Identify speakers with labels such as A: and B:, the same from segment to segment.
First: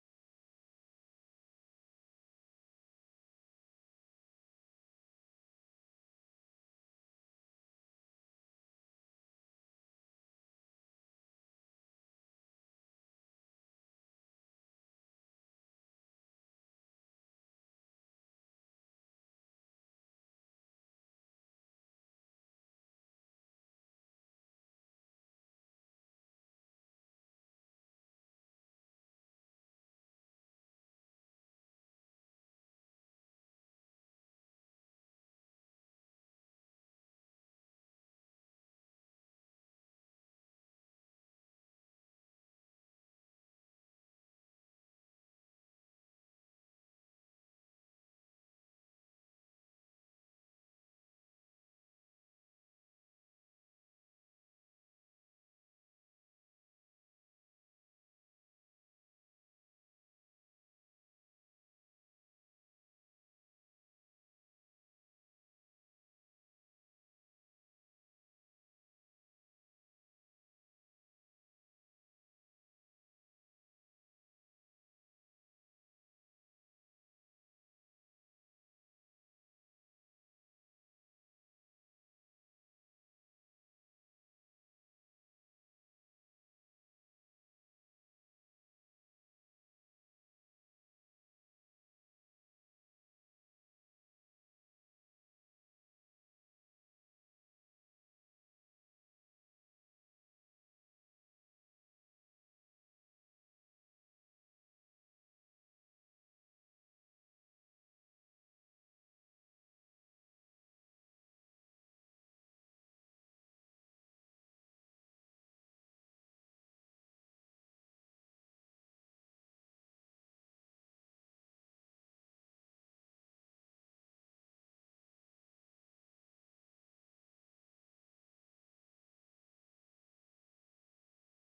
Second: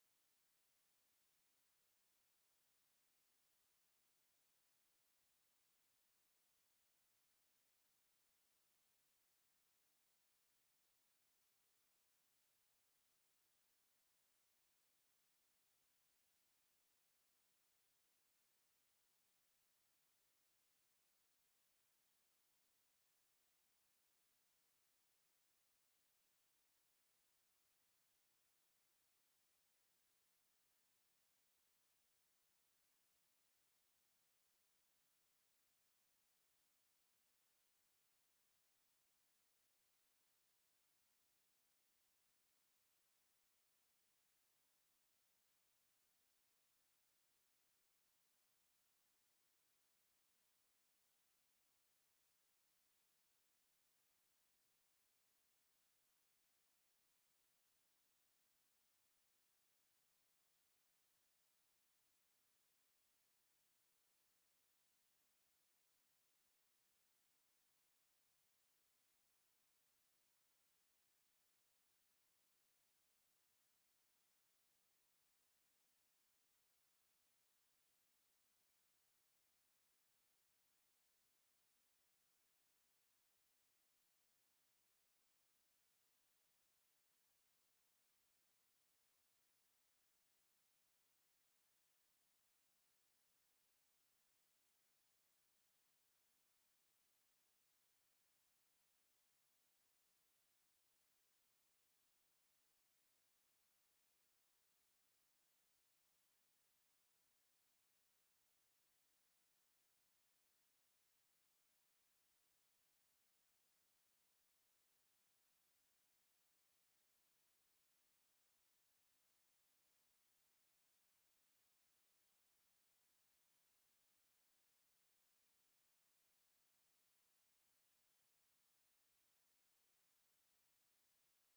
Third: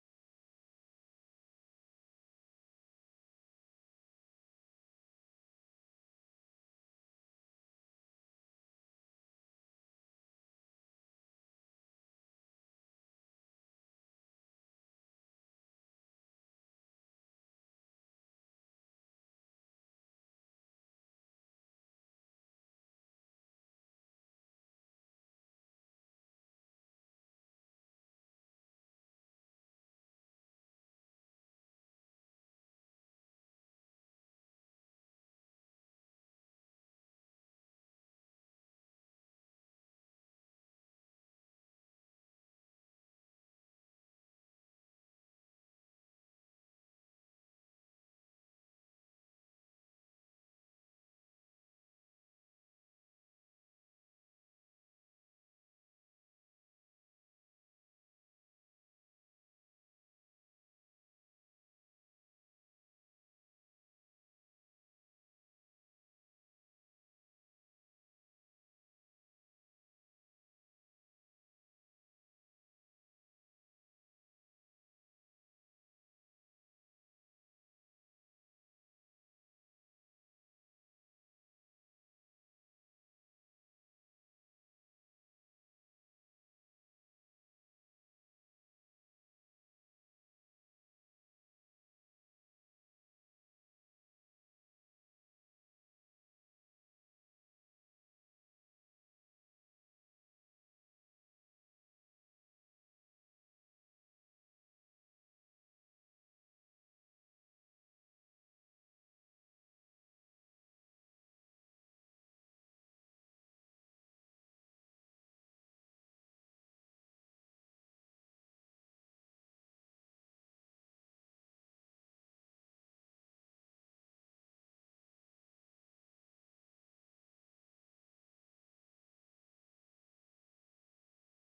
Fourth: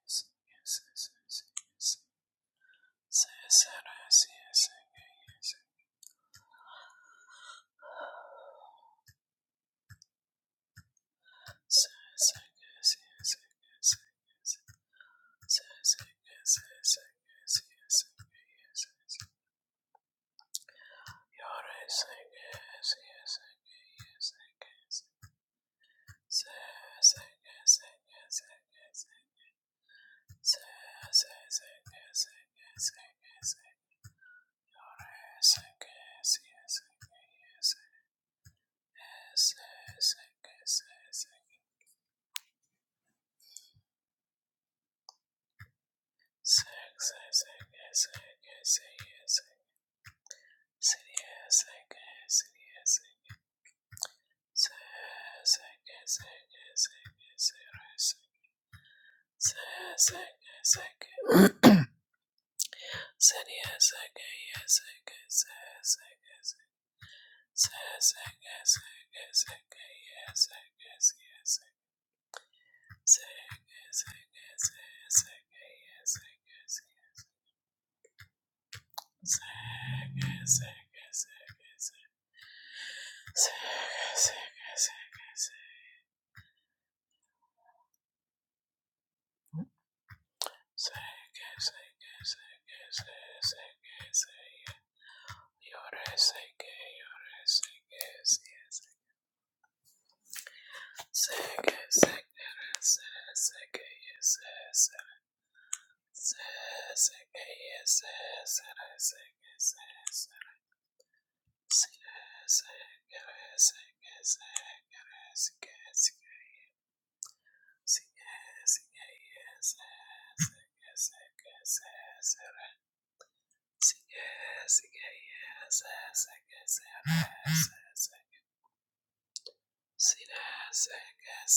A: Yes, Yes, Yes, yes, sira sata, sira sata, rasa, sa, sara,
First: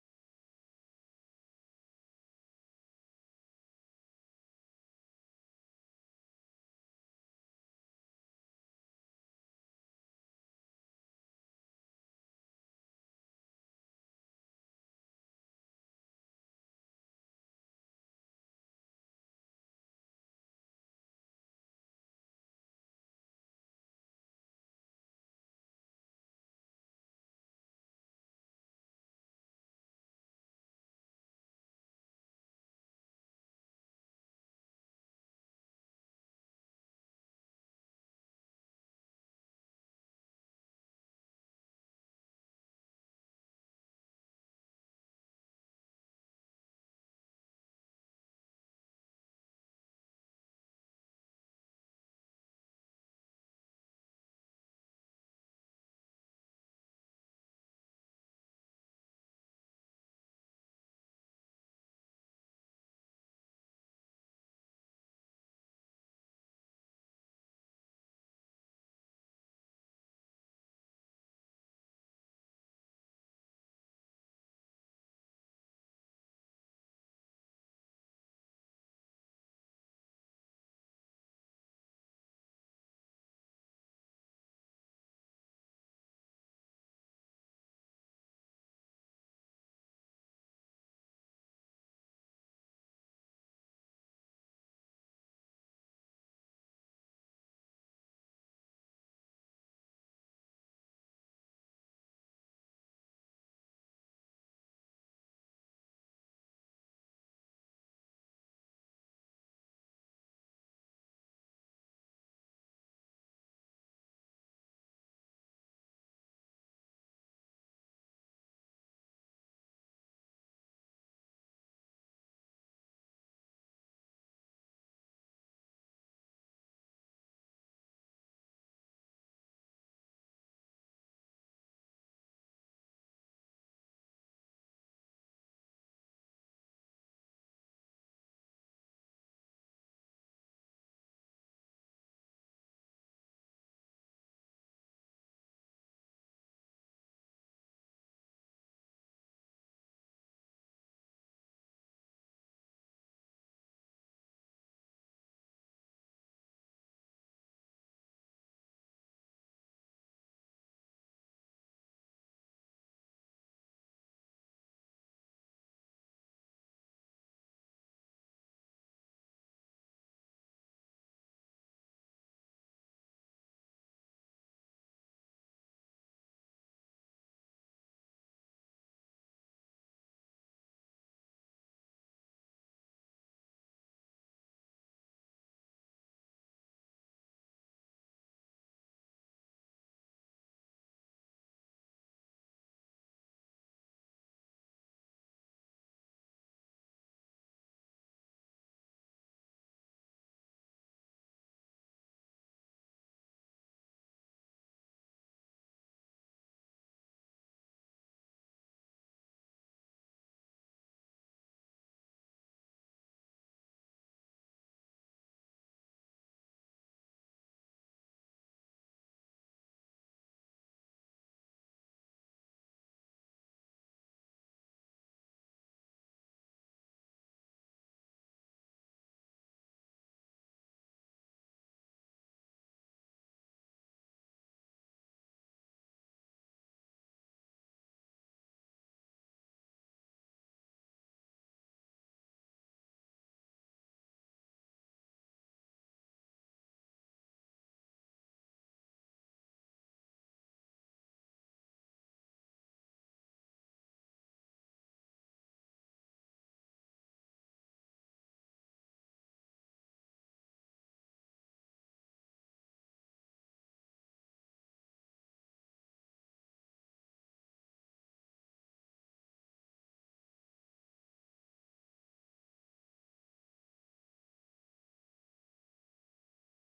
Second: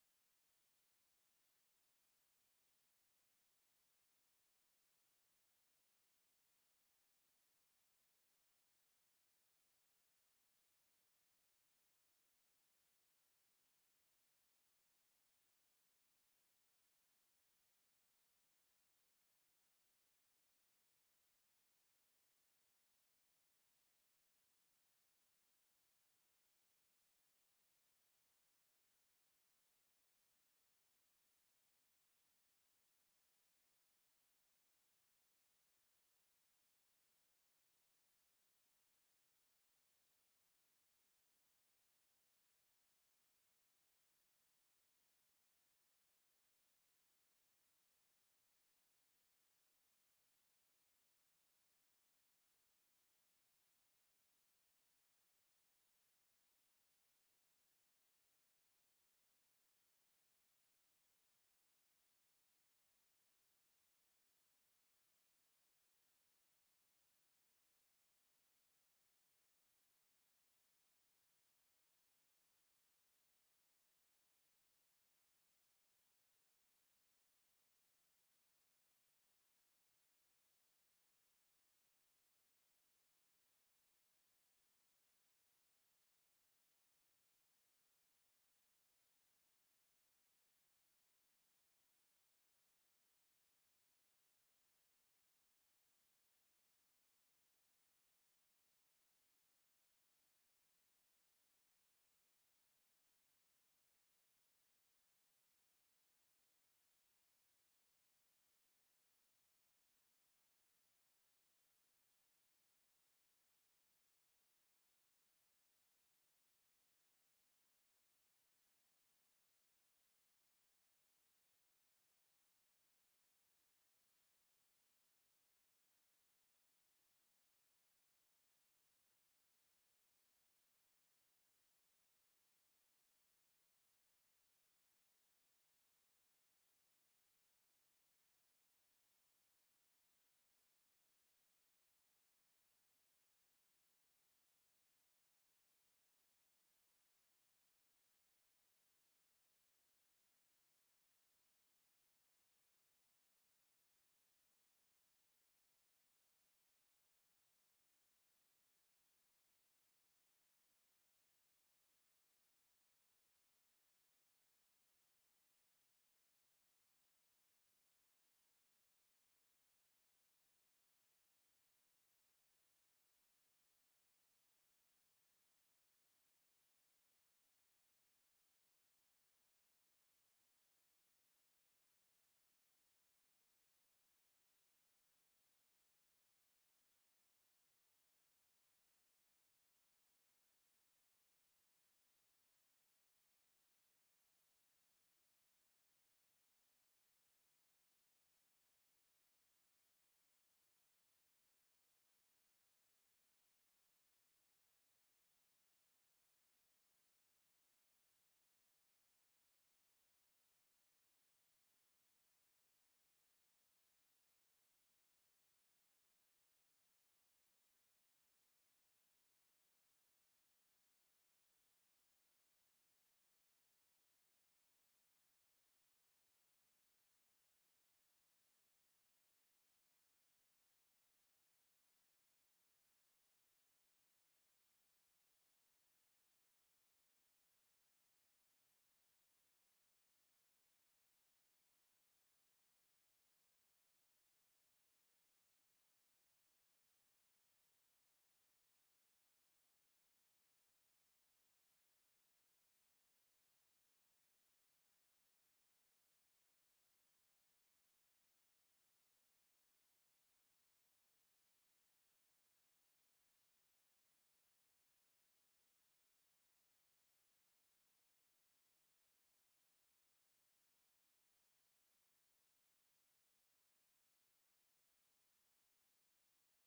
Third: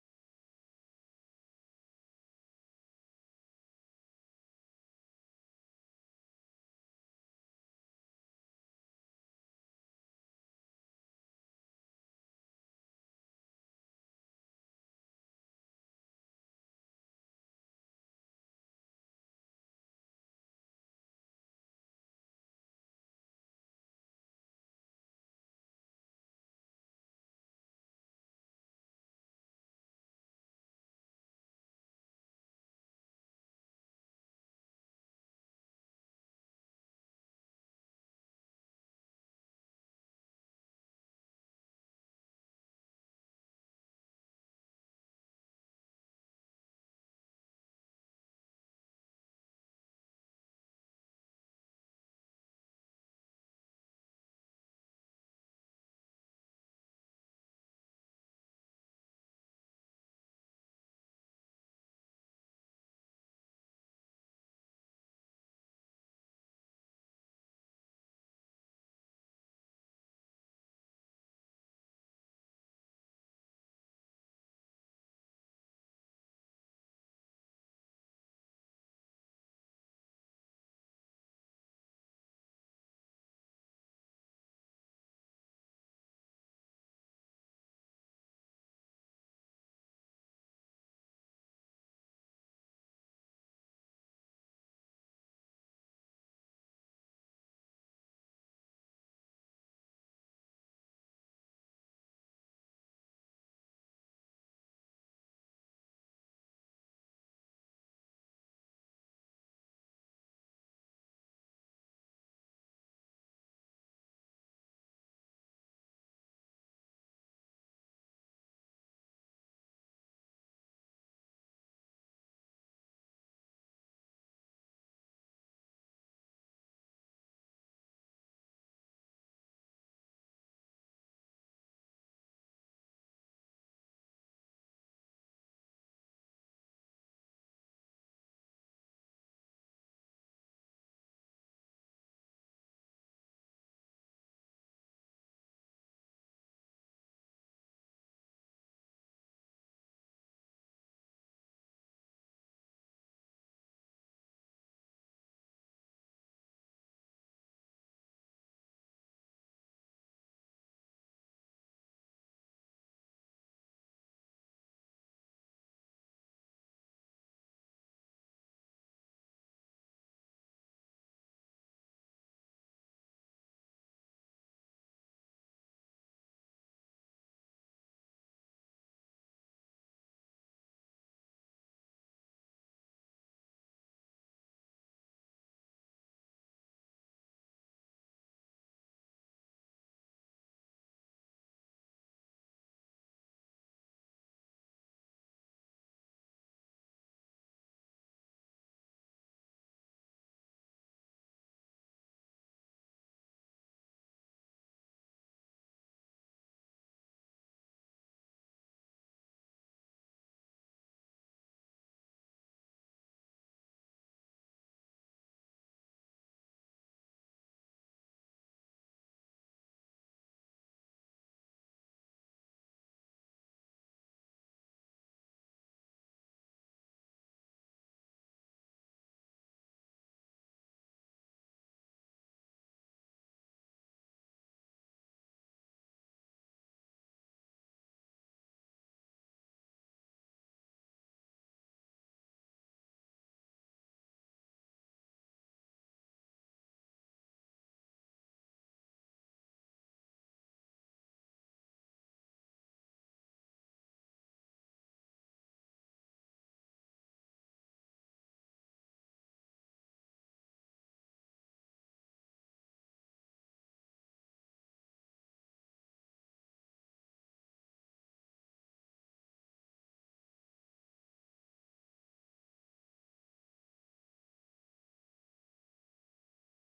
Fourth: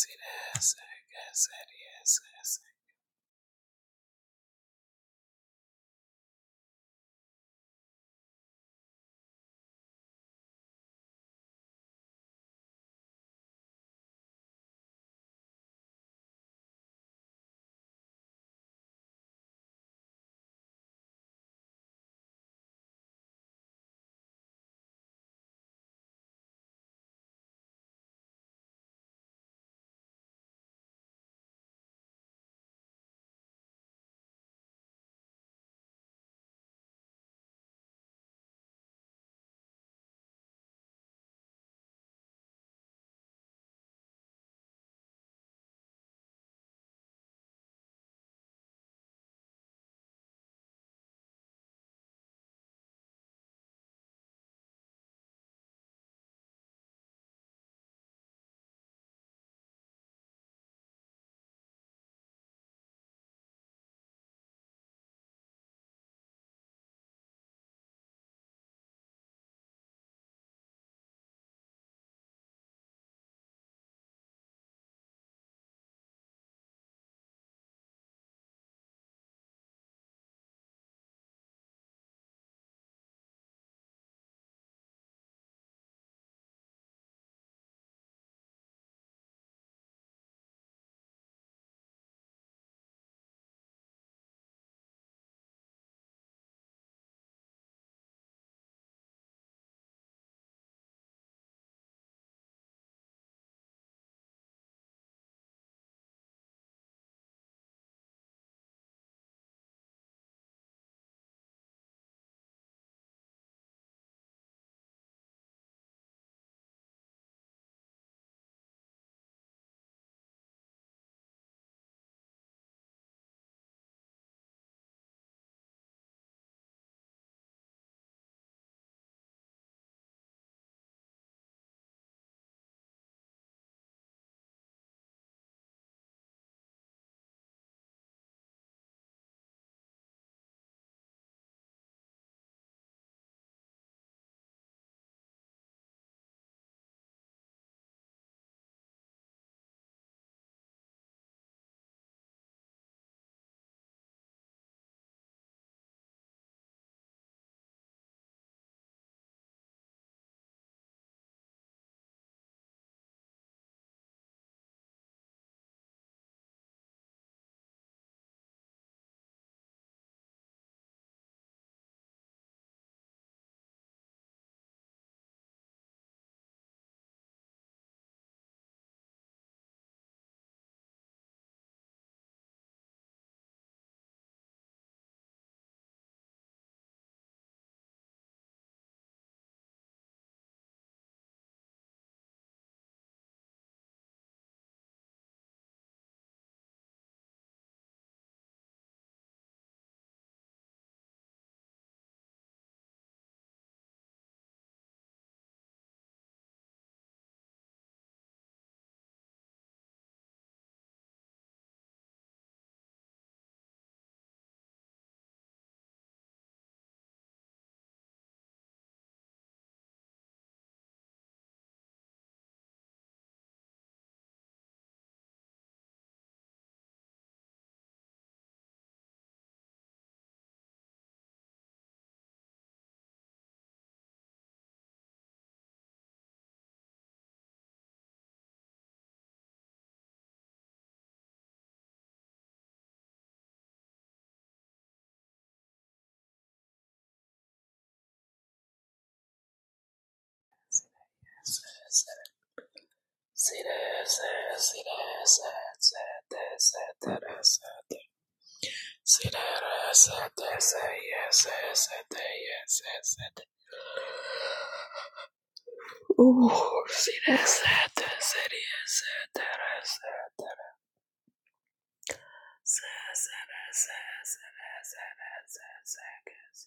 A: sa, sara, sara, sa, sa,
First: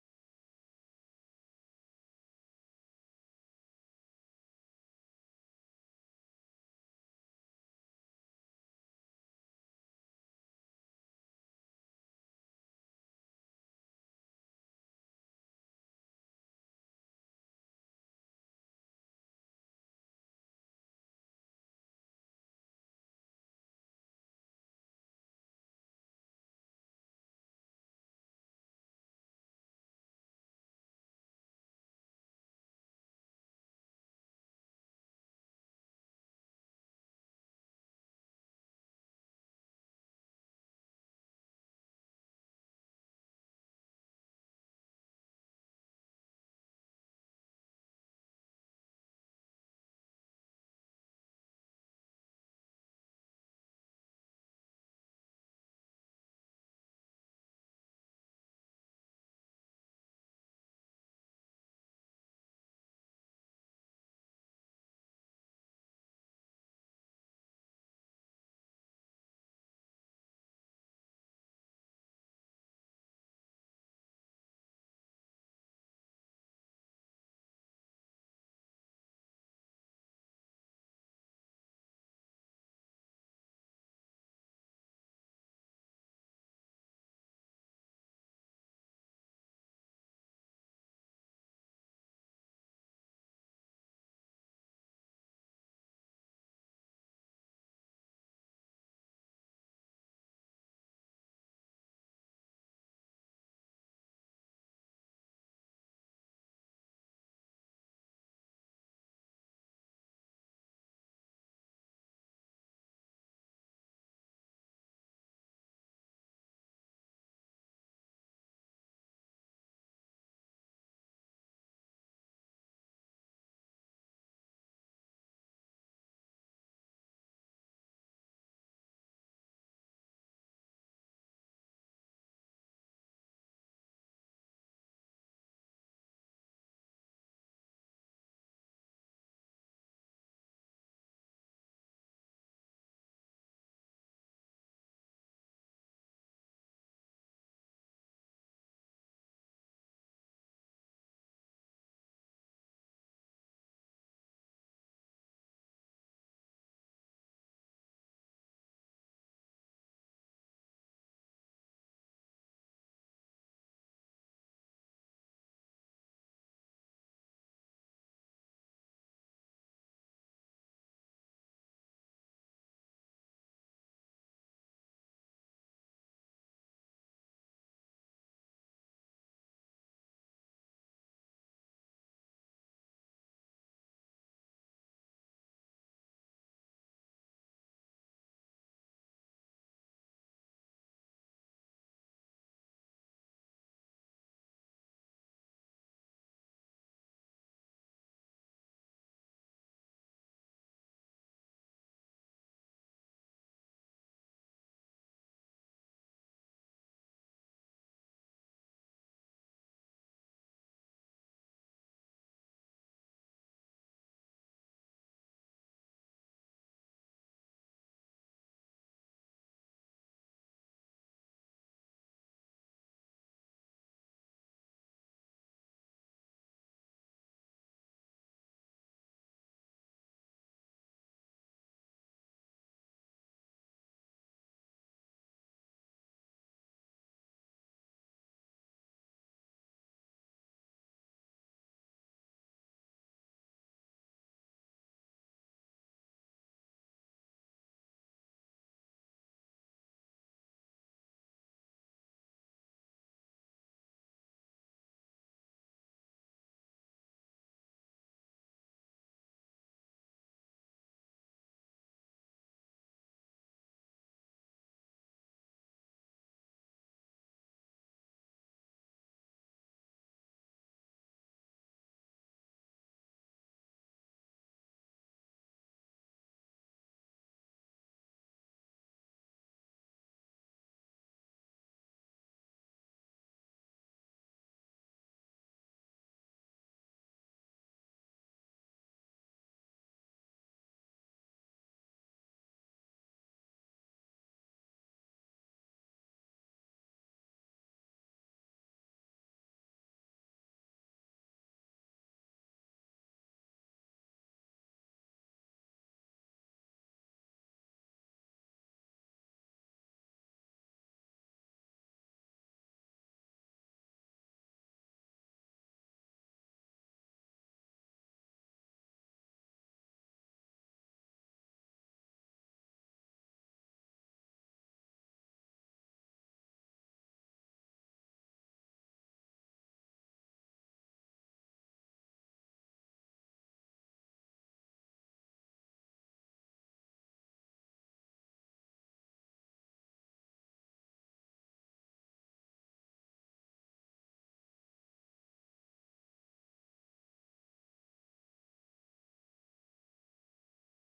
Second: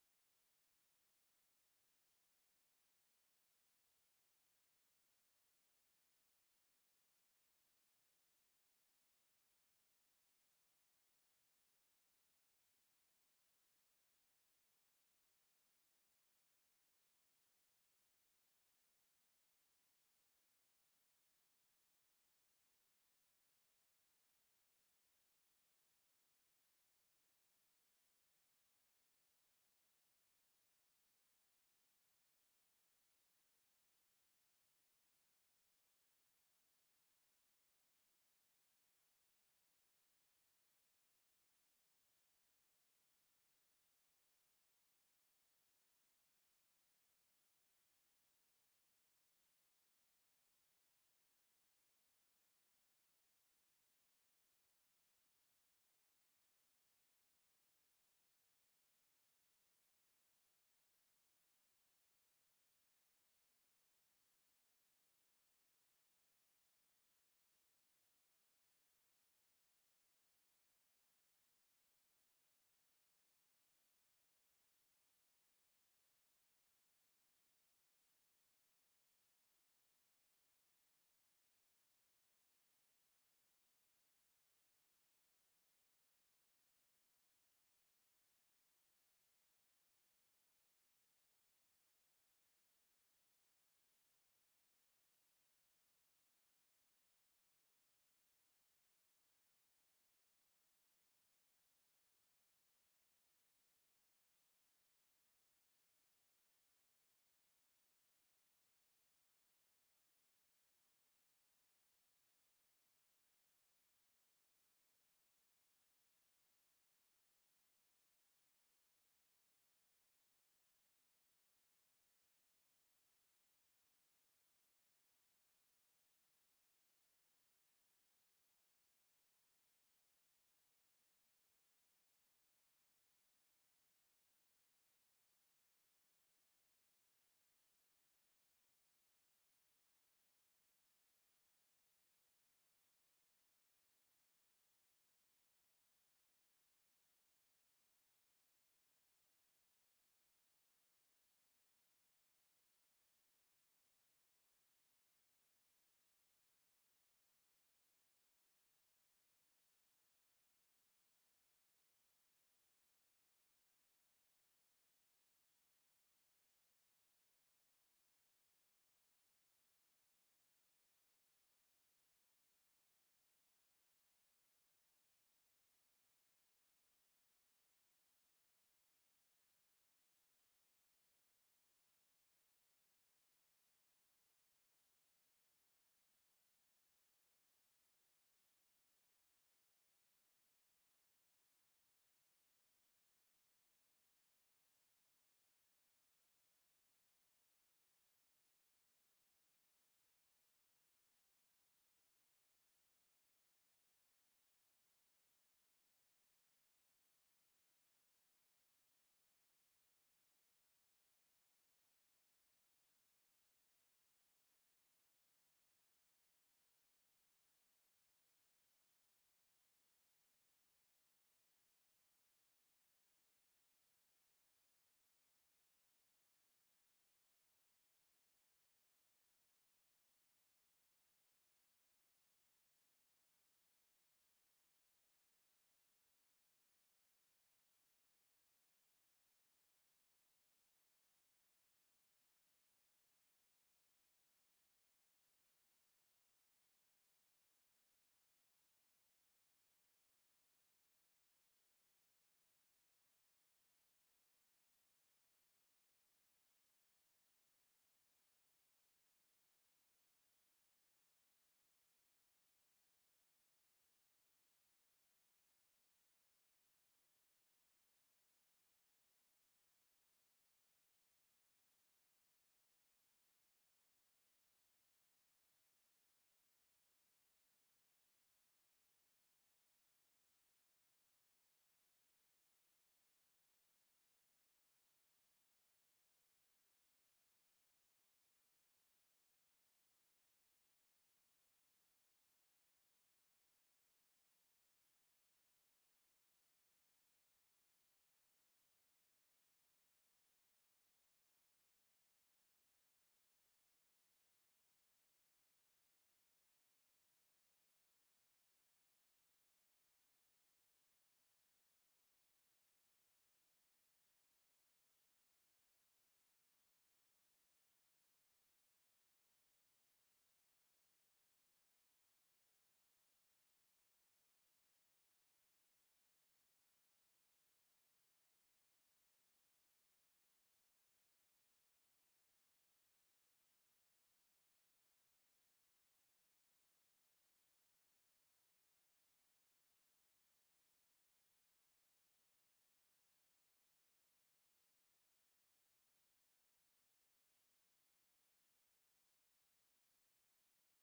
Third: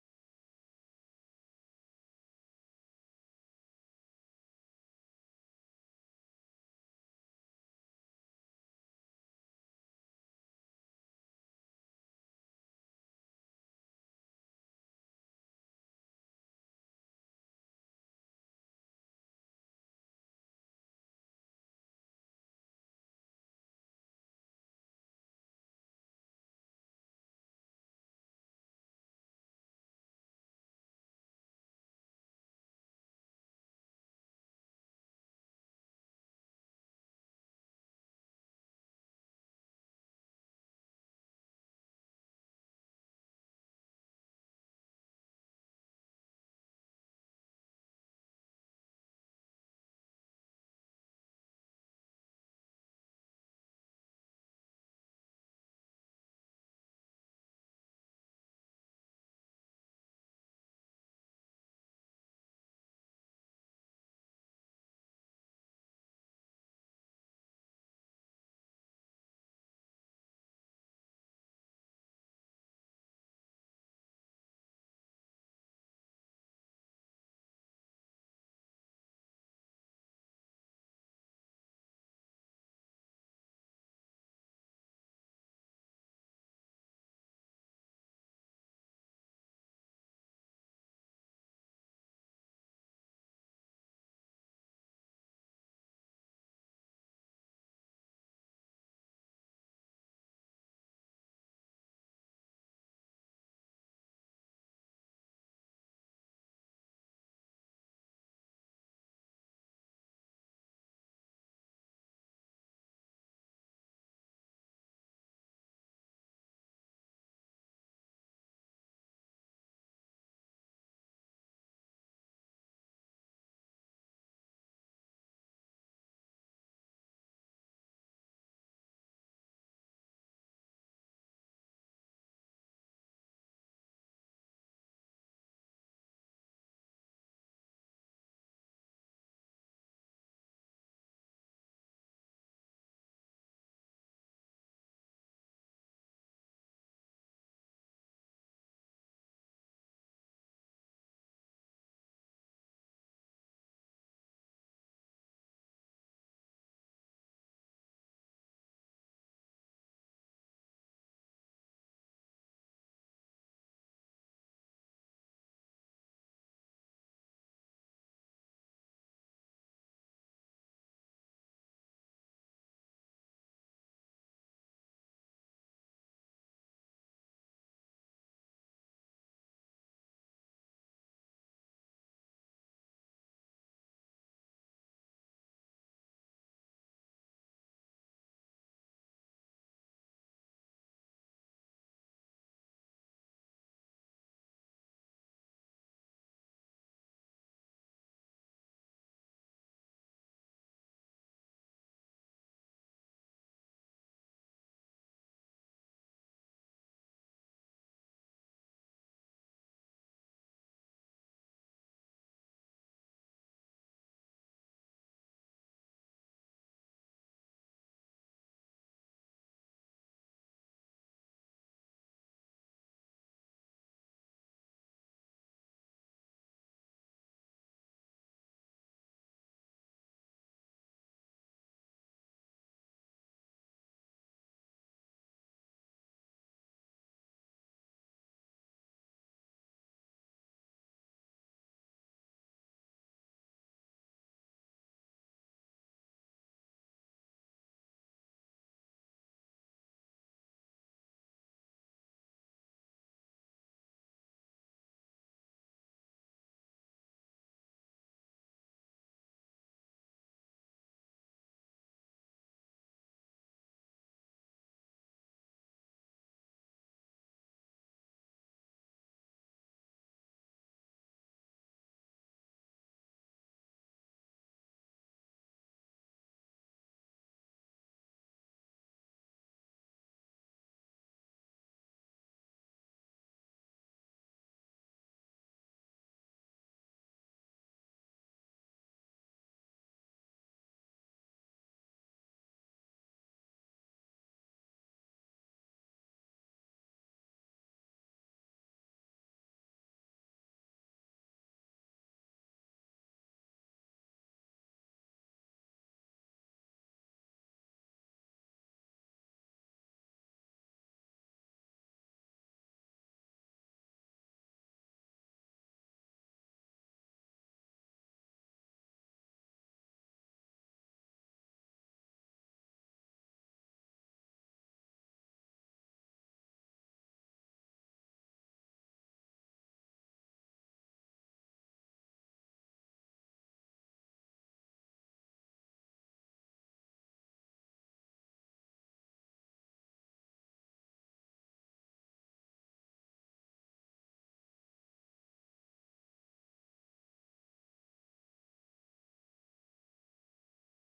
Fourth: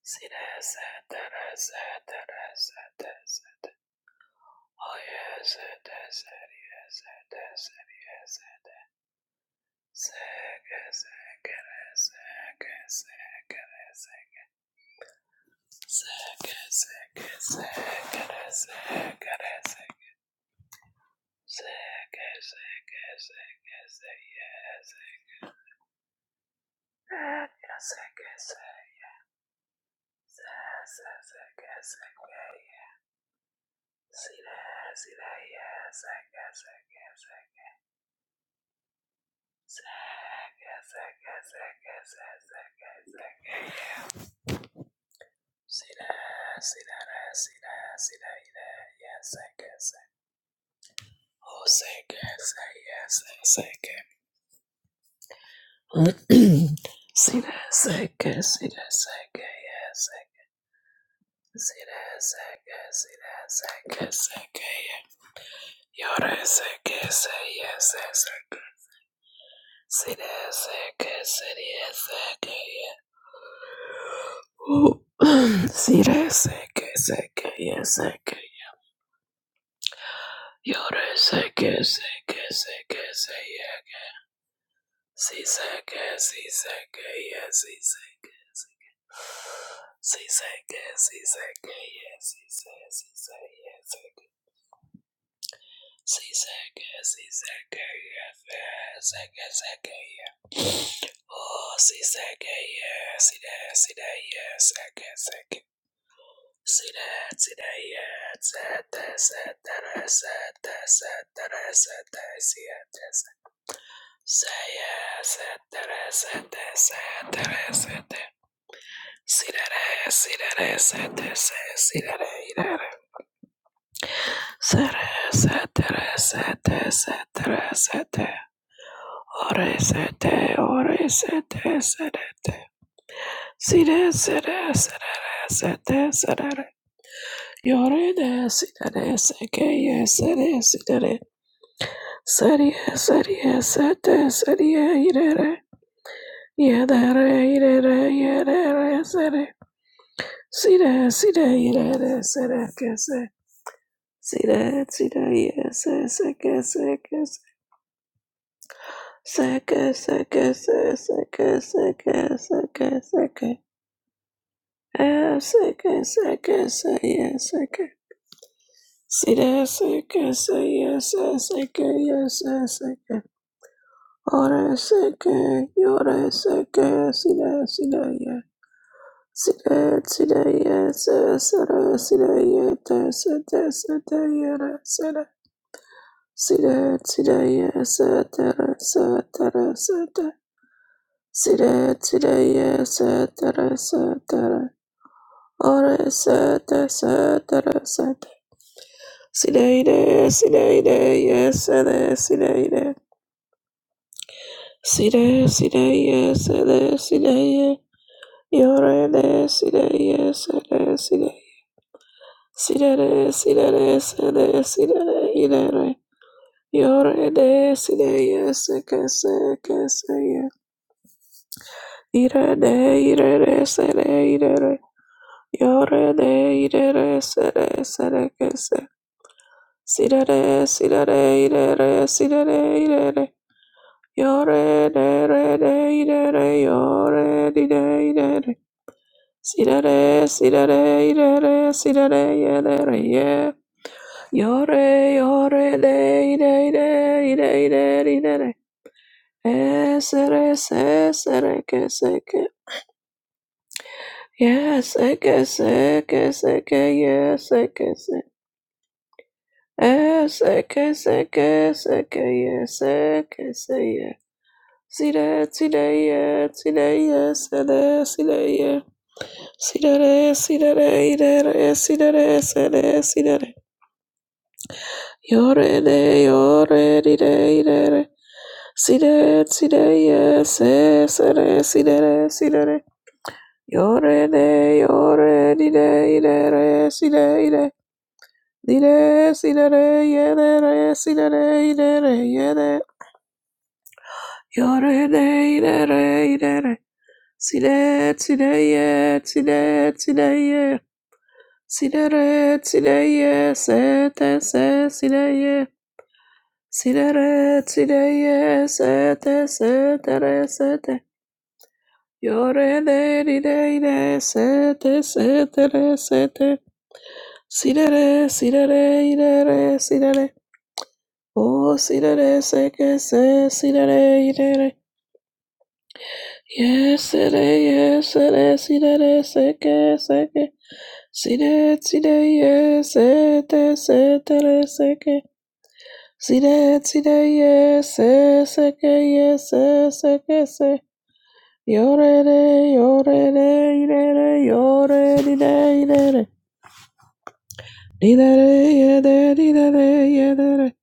A: Yes, Yes, City, sick, city, sick, yeah. City, sick, sick, yeah, sick. You're sick, sick, sick, sick, yeah. See, sick, see, sick, yeah, see, sick, sick. See, sick, see, sick, yeah, see, sick, see, sick, yeah, sick. Siseke, siseke, yefe, seke, seke, ye. Oh, siseke, ye, side, side, ye, seke, seke. Side, side, ye, sete, setere, sete, setere, sete, siete, se. Seye, setere, sete, setere, sete. Sidere, sidere, sete, se, sidere, idere. Sere, setere, sete, setere, sete. Ore sete, ore sete, serete. Sire, sere, serere, sete, serere. Yore de, sire, sekeye, sere, sire, Serie, serie, sete, serie, irere. Yedere, irere, yedere, sere. Sire, sire, irere, sere, kese. Sire, sire, yese, seke, seke, seke, seke, seke, seke, seke, seke, seke. Ah, saka, sucker, sucker, yeah, sucker. saka that sucker, say yes, sucker, saka sucker. Ora sucker, yora sucker, see that, see that, yeah. See sa see that, yes, sara, see that, yeah, tessa, ya tayara, sara. See that, see that, sa tara, satara, sata. See that, see that, sa tara, satara. Ora sata, Sire, sire, yes, sida, sire. sida, sire, yes, sida, sire. Yorene, sire, yes, sire, sire. Sire, sire, sire, sire, ire. Yorene, sire, yes, kese, kese, ye. Irene, irene, sire, irene. Yorene, irene, sire, sire, kese. Sire, sire, irene, sire, Yore de re de ide re yore di de ide re si de re si de re ide re si de re ye de re ye yore yore de ide ide ide ide ide re es re se se re que se que yes se que se que se que yes se que se es se que se que se que yes se que se ye si de si de ye si de ye se de si de ye Sidere, sidere, idere, sidere, sede, sidere. Yore de, yore, dide, idere. Side, side, yes, sere, sidere, sidere. Yore de, yore, dide, idere, side, ide. Dide, sidere, yedere, sidere, idere, yede. Yore de, idere, idere. Side, side, ye, side, side, ye. Sidere, sideye, sete, se, sideye. Sidere, sideye, sete, setere, sete. Yore, de, di, de, de, sete, setere, sete. Sidere, sidere, idere, sidere. O, sidere, seke, se, sidere, idere. Yes, sere, yes, sere, sidere, seke, seke. Sidere, sideye, sete, setere, seke. Sire, sire, yes, seke, yes, seke, se. ke ye se se ke se Yore, re, yore, re, ire, re, yore, dire, ire, re. Dire, re, yede, dire, re, yede, re.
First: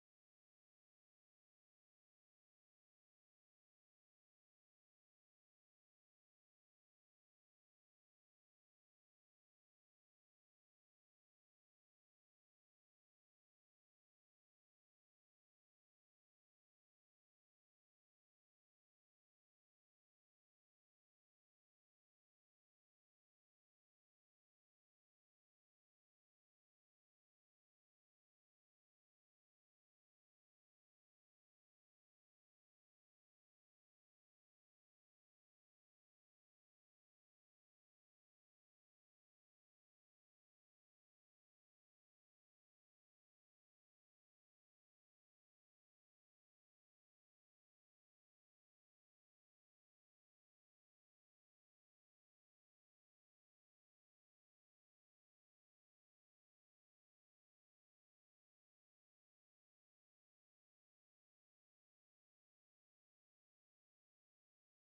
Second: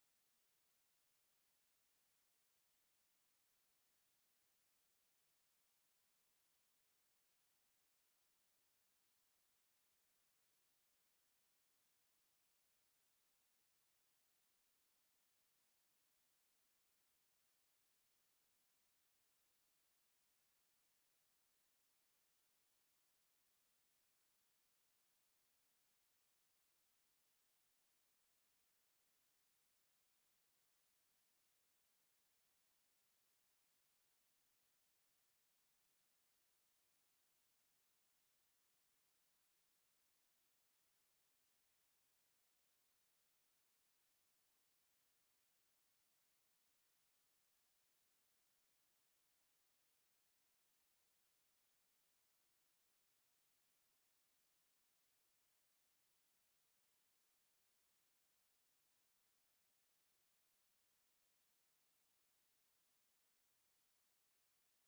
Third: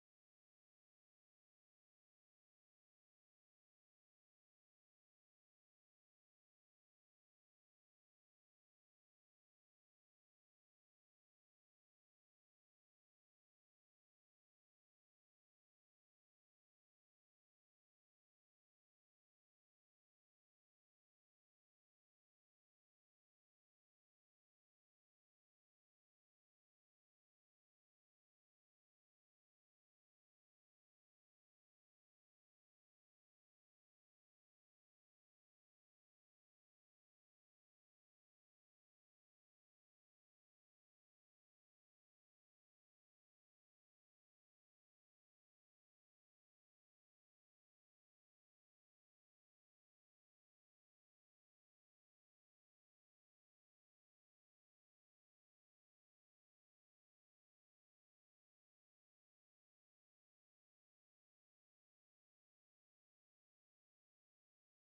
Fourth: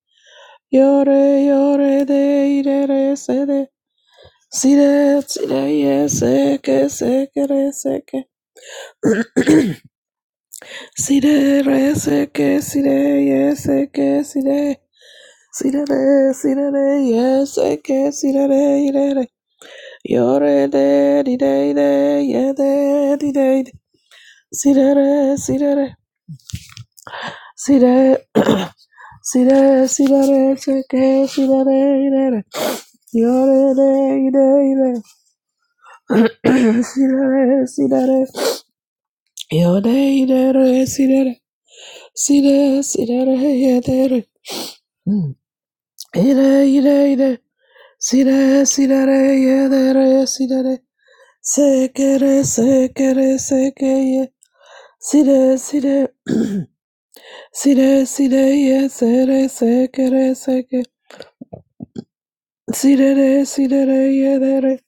A: Yore, yore, de, ire, re, se, de. Sire, sire, yes, seke, seke, re, seke. Sire, re, seke, sire, yes, seke, sire. Sire, re, sire, re, yes, seke, sire, re, ire, re. Yore de di de de ye de di de de. Sidere sidere sidere sidere sidere cheke sidere idere. Yore de de de de. sidere sidere. Yode idere sidere sidere sidere ye de re. Mm. Ide ide ide. Sire, sirere, yedere, sirere, sekere, sekere, sekeye, sire, sire, Si re si re ye se re se ke re se ke si re re si re re ye de re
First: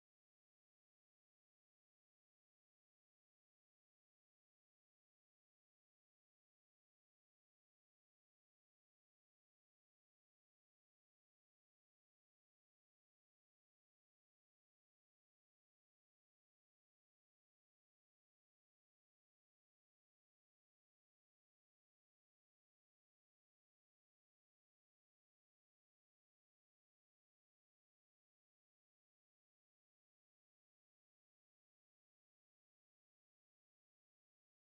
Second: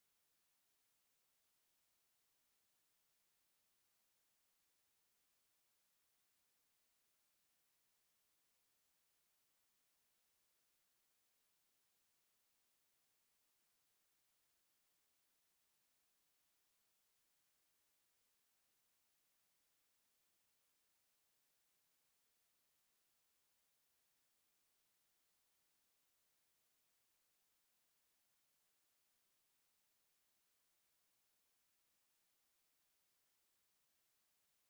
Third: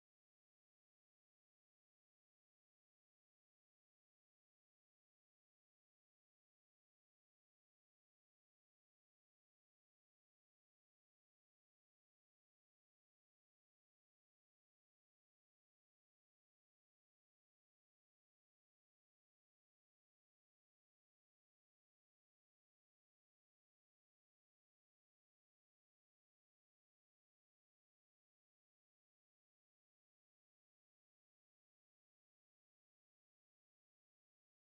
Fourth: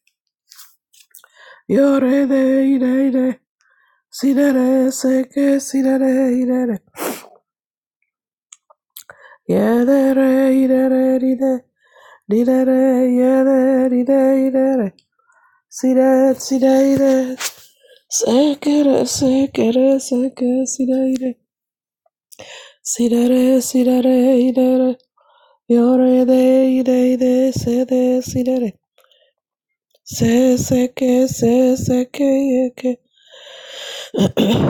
A: yo re de i re i re si re re se ke si re re i re re ye de re i re re ri de ri de re ye de ri de i re re si re si re i re se ke re se ke re se ke si re i re si re re si re re i re re yo re de i re i re se de si re re Se se que se se que ye que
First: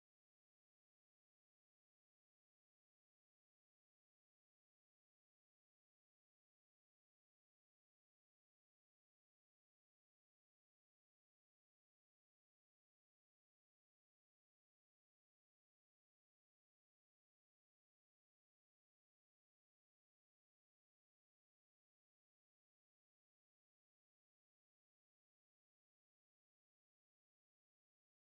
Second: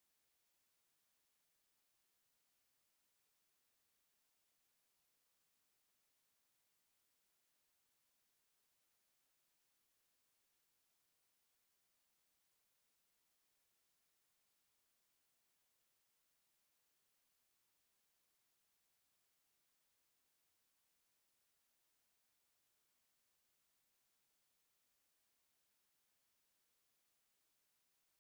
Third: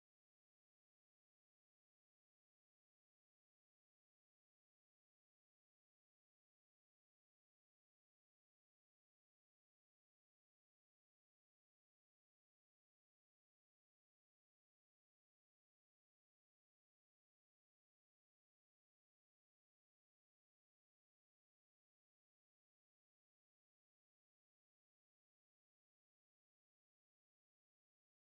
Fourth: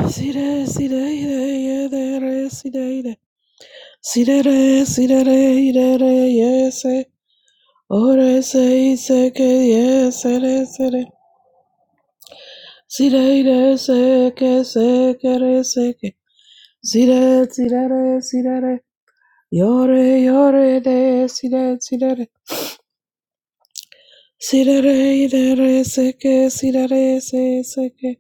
A: sire sire si ire ye de re sire re ire si re re si re ire re ye se ore se i se que ye se re se re sire ire se que se que re se que si re si re sire si re re yo de si re si re re si re ire re se que si re se se que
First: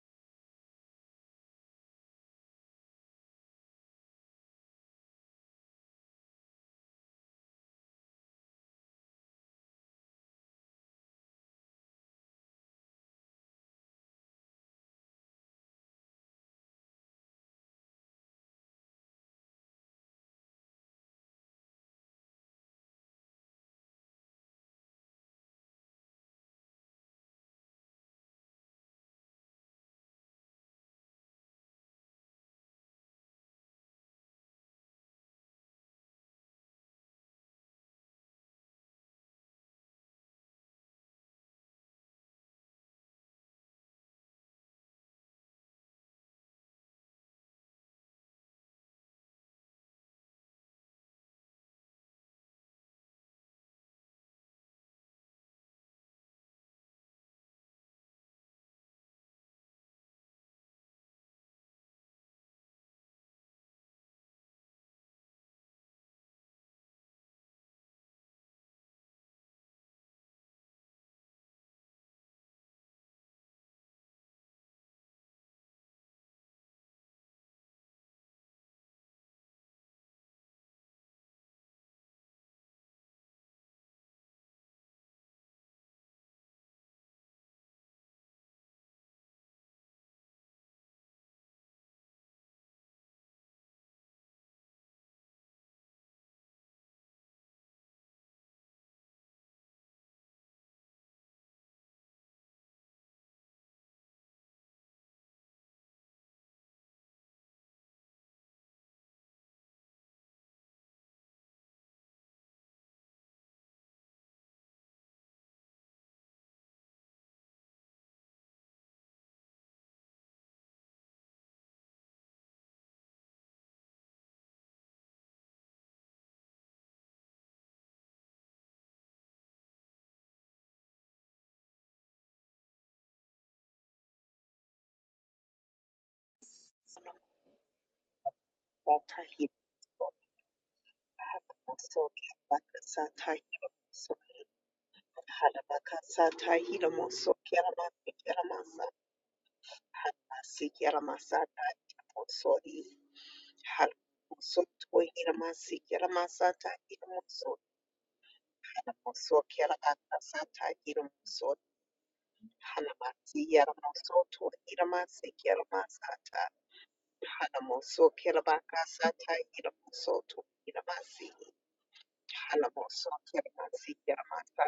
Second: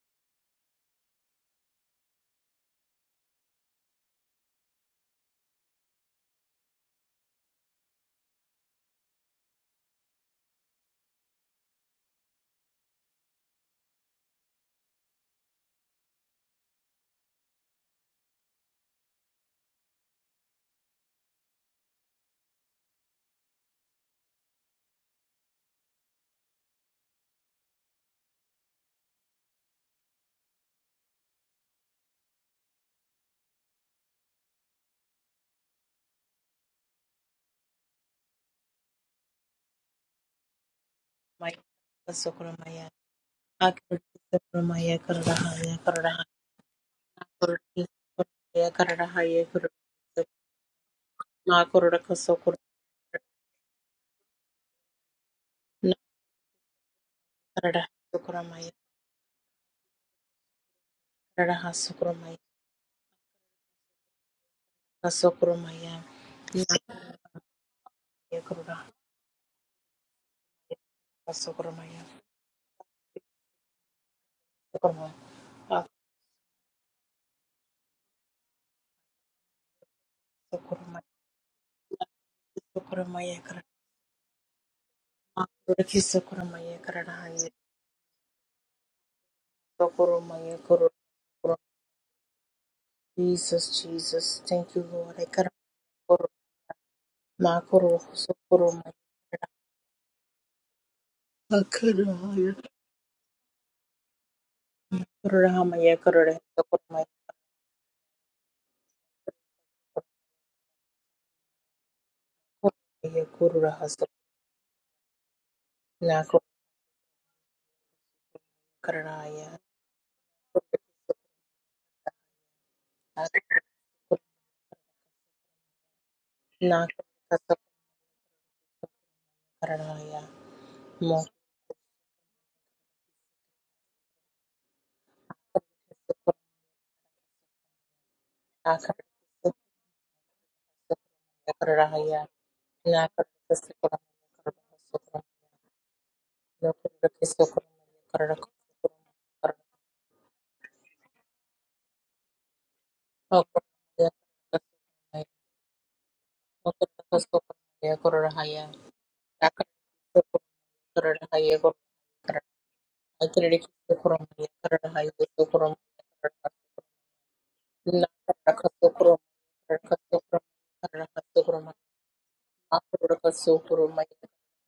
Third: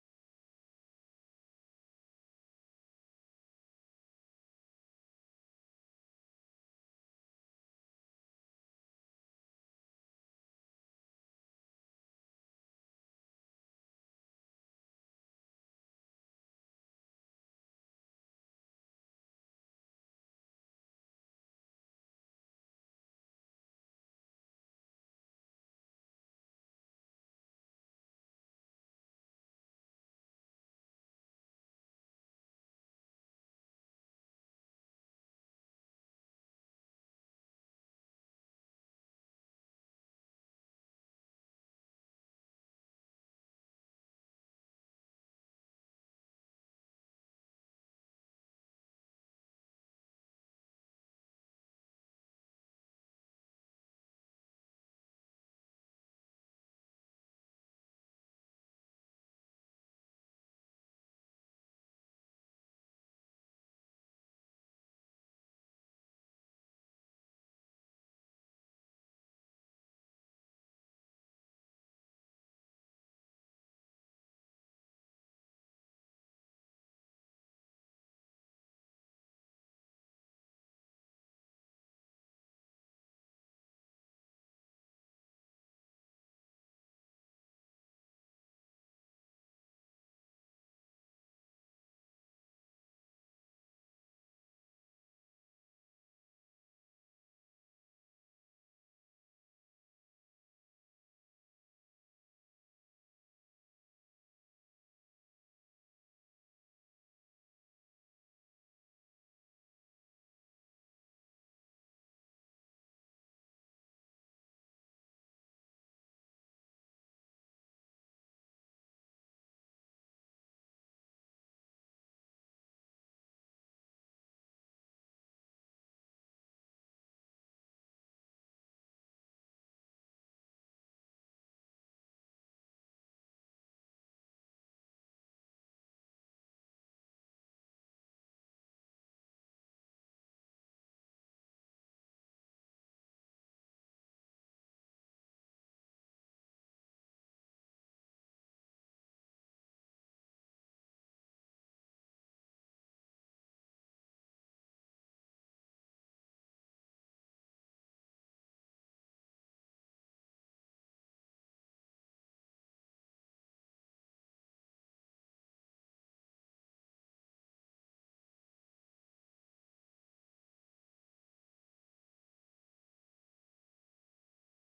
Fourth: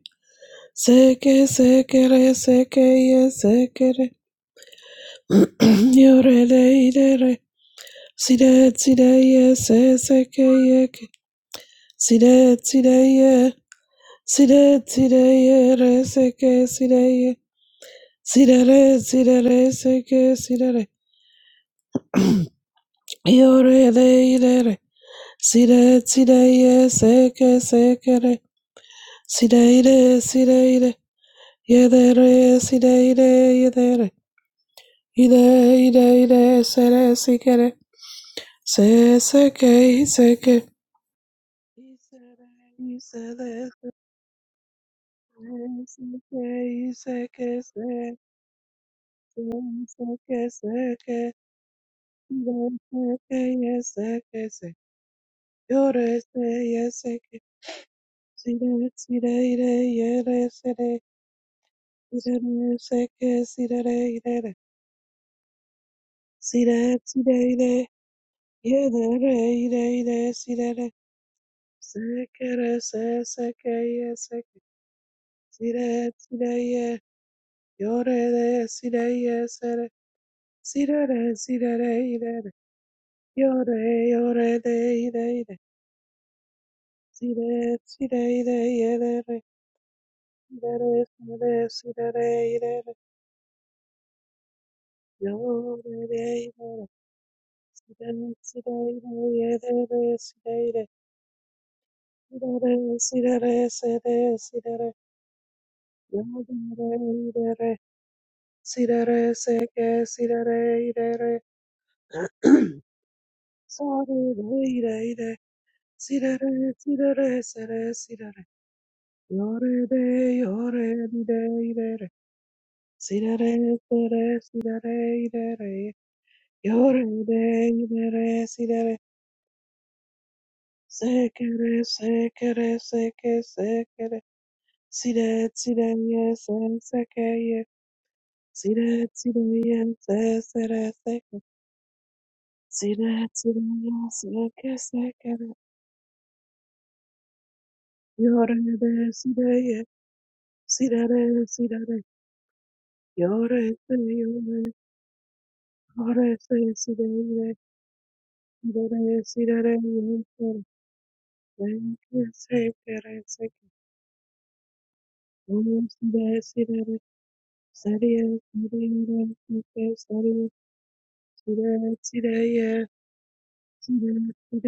A: Seke sekere seke ye sekere yore de idere side side ye se seke ye ke side side ye side side ye re seke side ye side re side re seke side re yore de idere side side ye seke sekere side ide side ide ye de re side ide ye de re ide ide ide sere sikere Seseke, seke.
B: Maya
A: Isere,
B: Sokuramaya
A: isere,
B: Akira Sokuramaya Karadahaya
A: se,
B: Karadaha
A: seke, iseke, se,
B: Sokuramaya Karadahaya Kurus,
A: seke, seke,
B: Nakuraka Sokura
A: seke, yeseke, se, yore, se, yeseke,
B: Nakarada Sokuramaya
A: sire, sire, ire, yere, sere,
B: Karadaha Sokuramaya
A: isere, seke, sirere, irere,
B: Sokuramaya Nakuraya
A: sire, sire, ire,
B: Karadahaya
A: yedere, ire, ire, sirere,
B: Sokuramaya
A: sekere, se, seke, yeseke,
B: Sokuramaya
A: sire, sire, Yore, de sire, yesere,
B: Sokuramaya
A: sire, de sire, ire,
B: Sokuramaya
A: yore, yore, de, ire, ire,
B: Karadahaya Sokuramaya Karadahaya
A: sire, sire, ire, yere,
B: Sokuramaya
A: ire,
B: Karadahaya
A: sire, sire, ire,
B: Jesus, Jesus, thank you,
A: yore,
B: Lord.
A: de, ire,
B: Makuru
A: sire,
B: sukuru
A: sire, ire, yere, sire,
B: makuraya
A: ire, sire, sire, sire, re se de sire, re,
B: kuraya kuraya sukuru
A: yore, ire, sire, seke, sire, ire,
B: kuraya sukuru
A: sorry, ire, ire.
B: nakuru
A: Sirere, sirere, sere, sirere.
B: kuraya
A: Yore de, yore di de, idere. Sirere, sere, sirere, idere. Yore
B: nakuru
A: de,
B: sukuru
A: idere, sirere.
B: mo
A: Sekere, sekere, seke, sekere. Sire, sire, ye, se, seke, ye.
B: akara
A: Sire, sire,
C: Batahid
A: ye, se, sere,
B: sukuru
A: seke.
B: kuraya nakuru
A: Sire, sire,
B: sukuru sukuru nakuru sukuru kuraya kuraya sukuru kuraya kuraya
A: ye,
C: Bakasatahidamso
A: seke,
B: nakuru sukuru
A: sekere.
C: Halabakasatahidamso Keramati
A: Yore
C: Keramasa
A: de, sire, ye.
C: Halmasi
A: Sirere,
C: Keramasata
A: sirere.
C: Mosori
A: Yore de,
C: Halmoso
A: yore.
C: Tohiramasi
A: Ore se
C: Keramasata Hidamoso
A: sirene, dere
C: Keramoso
A: sirere, yunter,
C: Kerabakasata Hidamoso
B: kuraya
A: venke
B: kuraya
A: se kere
C: Hanamasi
A: se
B: Atiriri
A: ke,
C: Yaramoso
B: kusokurum karara hayu
C: Tohiramasi
B: sokurum
A: omu
C: Keramasata
A: sire sirere,
C: Hanamoso
A: serie
B: nakara kasokurum
A: sirere,
C: Kerabakasata
B: karara
A: sike
C: Hidamoso
B: kasokurum
A: serie,
B: karara
C: Tohiramasi
B: kasokurum
A: sire sireye,
C: Halaboso
B: akura kasokurum
C: Kiramatsi
B: mayu
A: sire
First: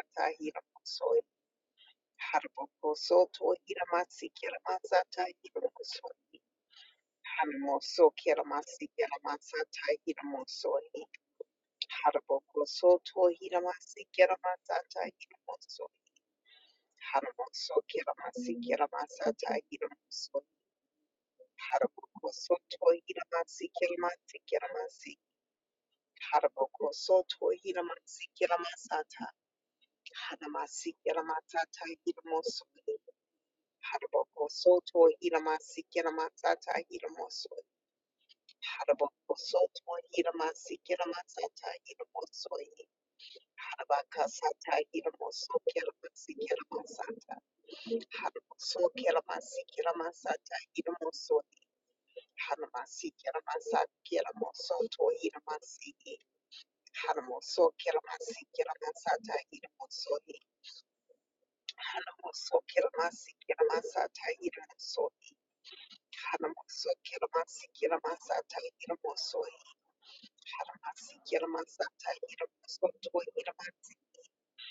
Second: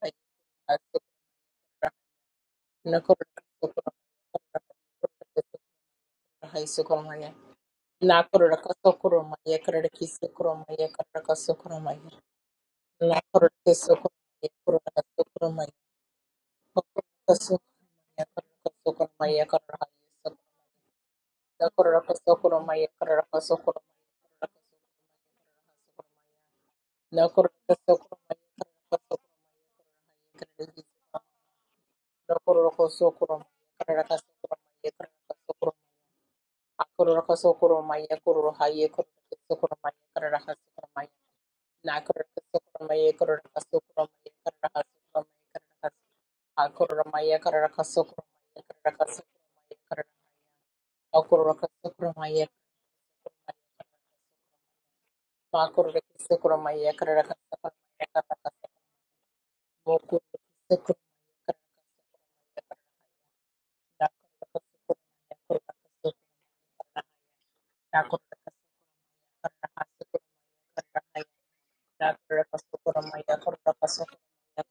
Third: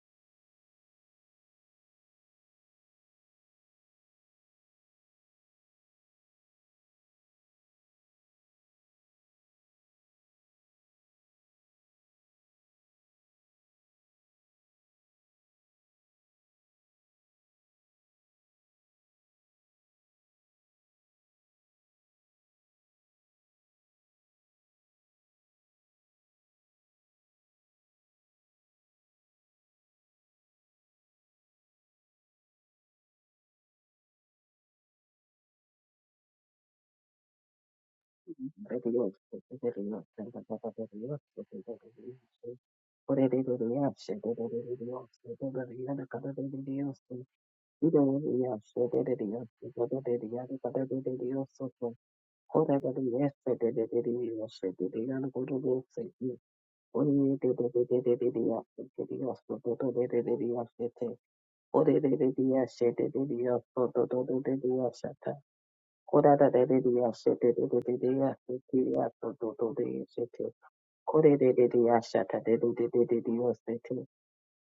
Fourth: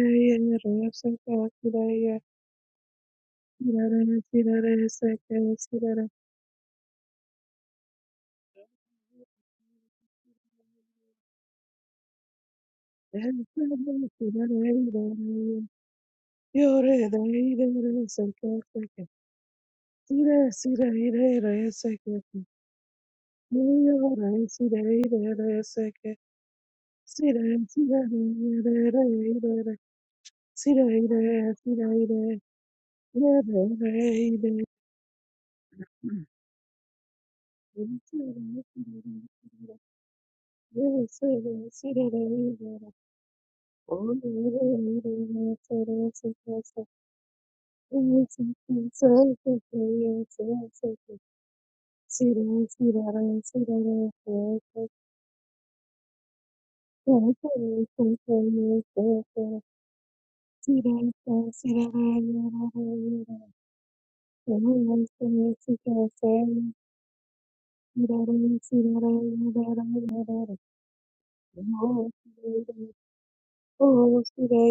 B: hayu
A: re
C: Hiramoso
A: se
B: asokura
A: ke sireye,
C: Harboko
B: nakura
C: to
B: kasokurum
A: sirere
C: Hiramatsi
A: sirere se
C: Kiramatsata
A: ke
C: Hiramoso
A: sirere,
B: hayu sokurum hayu
C: Hanamoso
B: nakura
C: Kiramatsi
B: kasokurum mayu
C: Kiramatsata
B: karara kisokurum
C: Hiramoso
B: mayu karara kasokurum mayu
C: Harboko to
A: en
B: nakura
C: Hiramatsi
A: sirere
B: kasokurum
A: sirere
B: mayu karara
C: Kiramatsata
B: kasokurum
A: irere,
B: mayu nakura kasokurum mayu karara kasokurum mayu
C: Hiramoso
A: yore de
C: Hanamoso
A: irere se ke
C: Kiramatsi
A: se ke,
C: Kiramatsata
B: karara hayu
C: Hiramoso
A: sire
B: sokurum
A: sire irere se
B: Nakoraka
C: Harboko
A: ke
C: to
B: sokoromaya karaka
A: See
C: Hiramatsi
B: sokoromaya
C: Kiramatsi
A: that,
B: karaka
A: see
C: Kiramatsi
A: that,
C: Harboko
B: sokoromaya
A: see
C: to
B: nakoraka
C: Hiramatsi
B: sokoromaya
C: Kiramasata
A: that,
B: karaka
A: see
C: Hanamasiki Ramatata
B: sokoromaya
A: that,
C: Hirmoso
B: nakoraka sokoromaya karaka
C: Haraboko Soto Hiramasiki
B: sokoromaya
C: Ramatata
B: karaka sokoromaya akoraka
C: Hirmoso
B: sokoromaya
D: Yes,
B: korohaya karaka
C: Haraboko Soto
B: sokoromaya karaka
C: Hiramasiki
B: sokoromaya
C: Ramatata
B: nakoraka
C: Hirmoso
B: sokoromaya karaka sokoromaya
C: Harabaka
B: karaka
C: Sata
B: sokoromaya
C: Hirmoso
B: karaka
C: Kiramasiki
B: akoromaya
C: Ramasata
B: karaka sokoromaya
C: Haramoso
B: karaka sokoromaya
C: Kiramasiki
B: karaka
C: Ramasata Hirmoso
B: Akoraka Sokoromaya
C: Hanamasiki Ramasata Kiramoso To
B: Thank
C: Hiramasiki
B: you.
C: Haramoso Kiramasiki Ramasata Hirmoso
A: Oh,
C: Hanamosokeramasikeramasatairamasoi.
D: Ko dada dada dya sheta dada dada dya stike
C: Hanamosokeramasikeramasatairamasoi.
D: dodo dodo dya sheta. Ko dada dada dya sheta dada dada dya
C: Hanamasikeramasatairamasotoi.
D: stike.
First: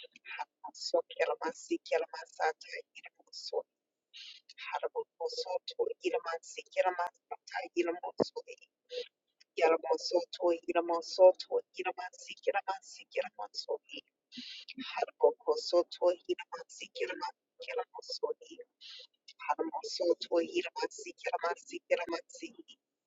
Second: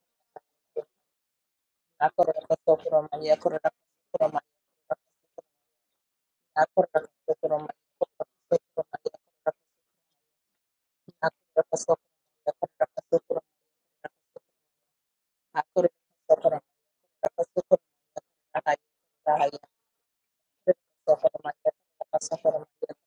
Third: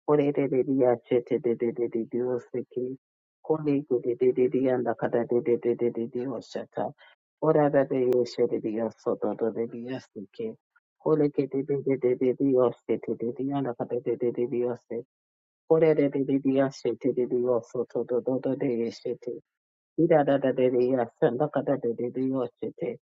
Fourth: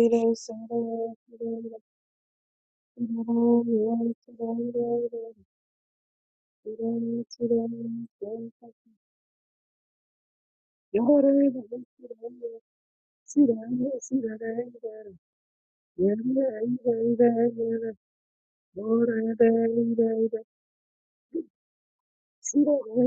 D: Ko dada dada dya sheta dada dada dya stike. Ko
C: Hanamosokeramasikeramasatairamasoi.
D: dada dada dya daka dada dada dada dya sheta. Ko dada dya sheta dya stodo
C: Hanamosotoiramasikeramatairamasoi.
D: dodo dya stike. Ko dada dada dya sheta dada
C: Yaramosotoiramosotoiramasikeramasikeramasikeramasoi.
D: dada dya stike. Ko dada dada dya sheta dada dada dya stodo dodo
C: Hanamokosotoiramasikeramasikeramasikeramasoi.
D: dodo dya sheta. Da da
C: Haramosoto
D: da da da yes,
C: Hiramasi
D: and look at
C: Kiramasi
D: that da da da
C: Kiramasi
D: yes, it.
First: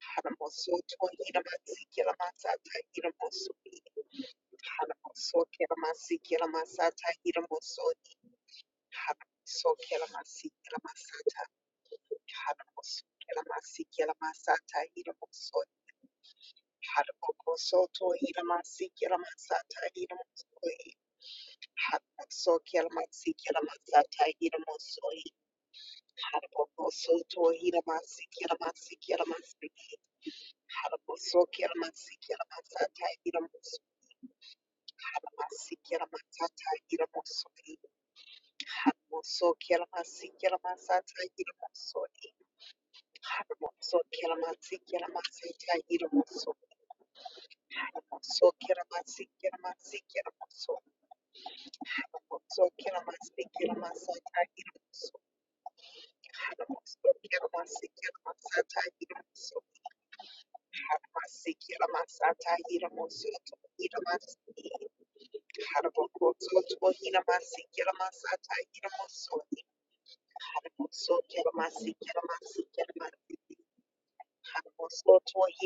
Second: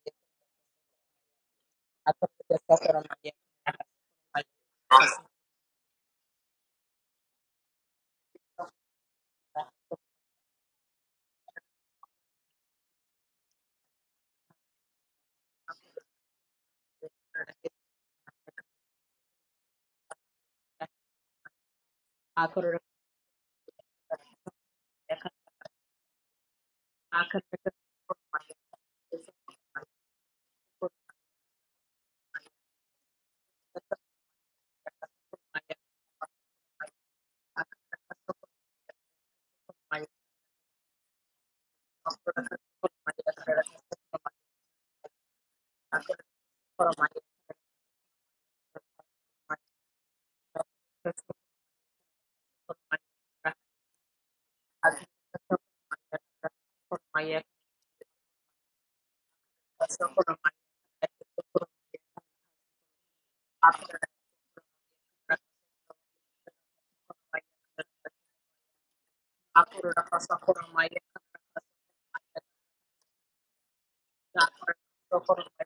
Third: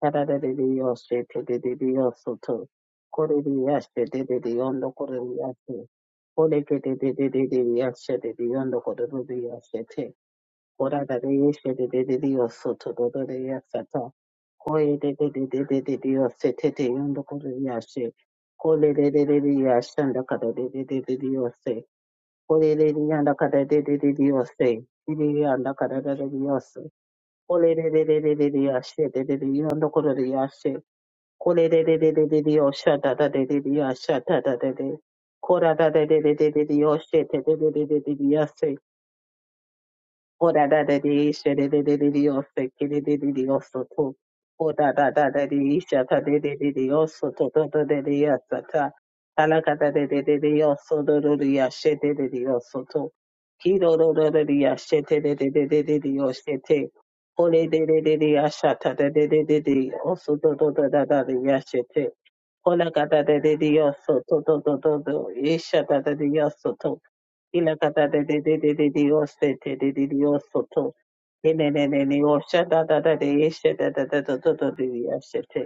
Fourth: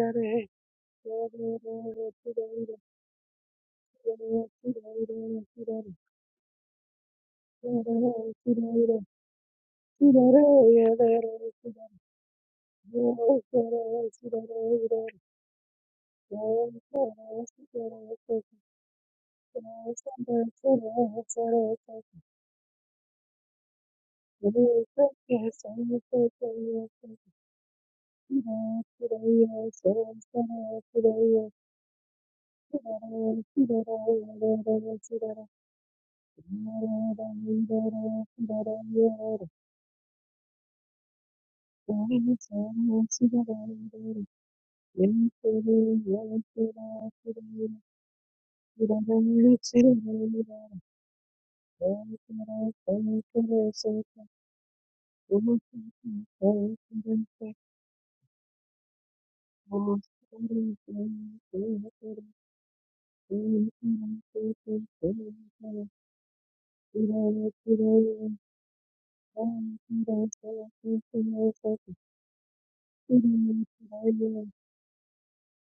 D: Da da da da da
C: Haramosoto
D: yes, it.
A: Thank
D: Da da da
C: Hiramasi
D: da yes, it.
C: Kiramasata
D: Kore da
C: Hiramosui
D: yes, da da da da the kore da
C: Haramoso
D: yes.
C: Kiramasi
D: Kore ke da
C: Kiramasata
D: da da da da yes, da
C: Hiramosui
D: da da the kore da da
C: Haramoso
D: yes,
A: you.
D: it.
C: Kiramasi
D: Kora da da
C: Kiramasata
D: yes, da da da da da yes, it. Da
C: Haramoso
D: da da
C: Kiramasi
D: yes, it.
C: Kiramasata
D: Kore da da da da da da da yes,
C: Hiramosui
D: it. Da da the kore
C: Haramoko
D: da yes.
C: Soto
D: Kore
C: Hiramasi
D: da da da da da
C: Kiramasata
D: yes, and look da da
C: Hiramosui
D: da da da yes.
C: Haramoso
D: Kore da da da
C: Kiramasi
D: da da da da yes. Kore da
C: Kiramasata Hiramosui
D: da da da da yes.
C: Haramoko Soto Hiramasi
D: Kolelelelelelele,
C: Kiramasi
D: yase. You
C: Kiramasi
D: don't know kolelelelelelele, yase.
C: Haramosoki Ramasiki
D: Kolelelelelelelele, oh
C: Ramasata
D: shatta, shatta,
C: Iramosoki
D: yase. Shatta, shatta,
C: Haramasiki Ramasata
D: kolelelelelelelele, oh shete,
C: Iramosoki
D: shete, yase.
C: Haramosoki Ramasiki
D: O da da da
C: Ramasata
D: dee she da da da da
A: Thank
C: Iramosoki
D: dee o se ke da da da dee o so to.
C: Haramosoki
D: O da
C: Ramasiki
D: da da da
C: Ramasata
D: dee sha ta da da
C: Iramosoki
D: da dee o so to to to da dee ya sa
C: Haramosoki
D: ta.
C: Ramasiki
D: Ta la ka da da
C: Ramasiki
D: da da dee o
C: Ramosoki
D: so do do dee ya she da da dee o so
C: Haramosoki
D: to.
C: Ramasiki
D: Ki do do do
C: Ramasata
D: do dee ya she
C: Iramosoki
D: te da da da da da dee o she te.
B: Akar
D: O le da da da dee ya sha ta da da da da dee o so to to to da da dee ya she te. O la ka da da da dee o so to to to to to. Ye sha ta da dee ya so to. Ilakata de de de de de Dios de oste te de de dios soto. Ene ne ne ne osha da da da de eshe da da da da da da de yashe te.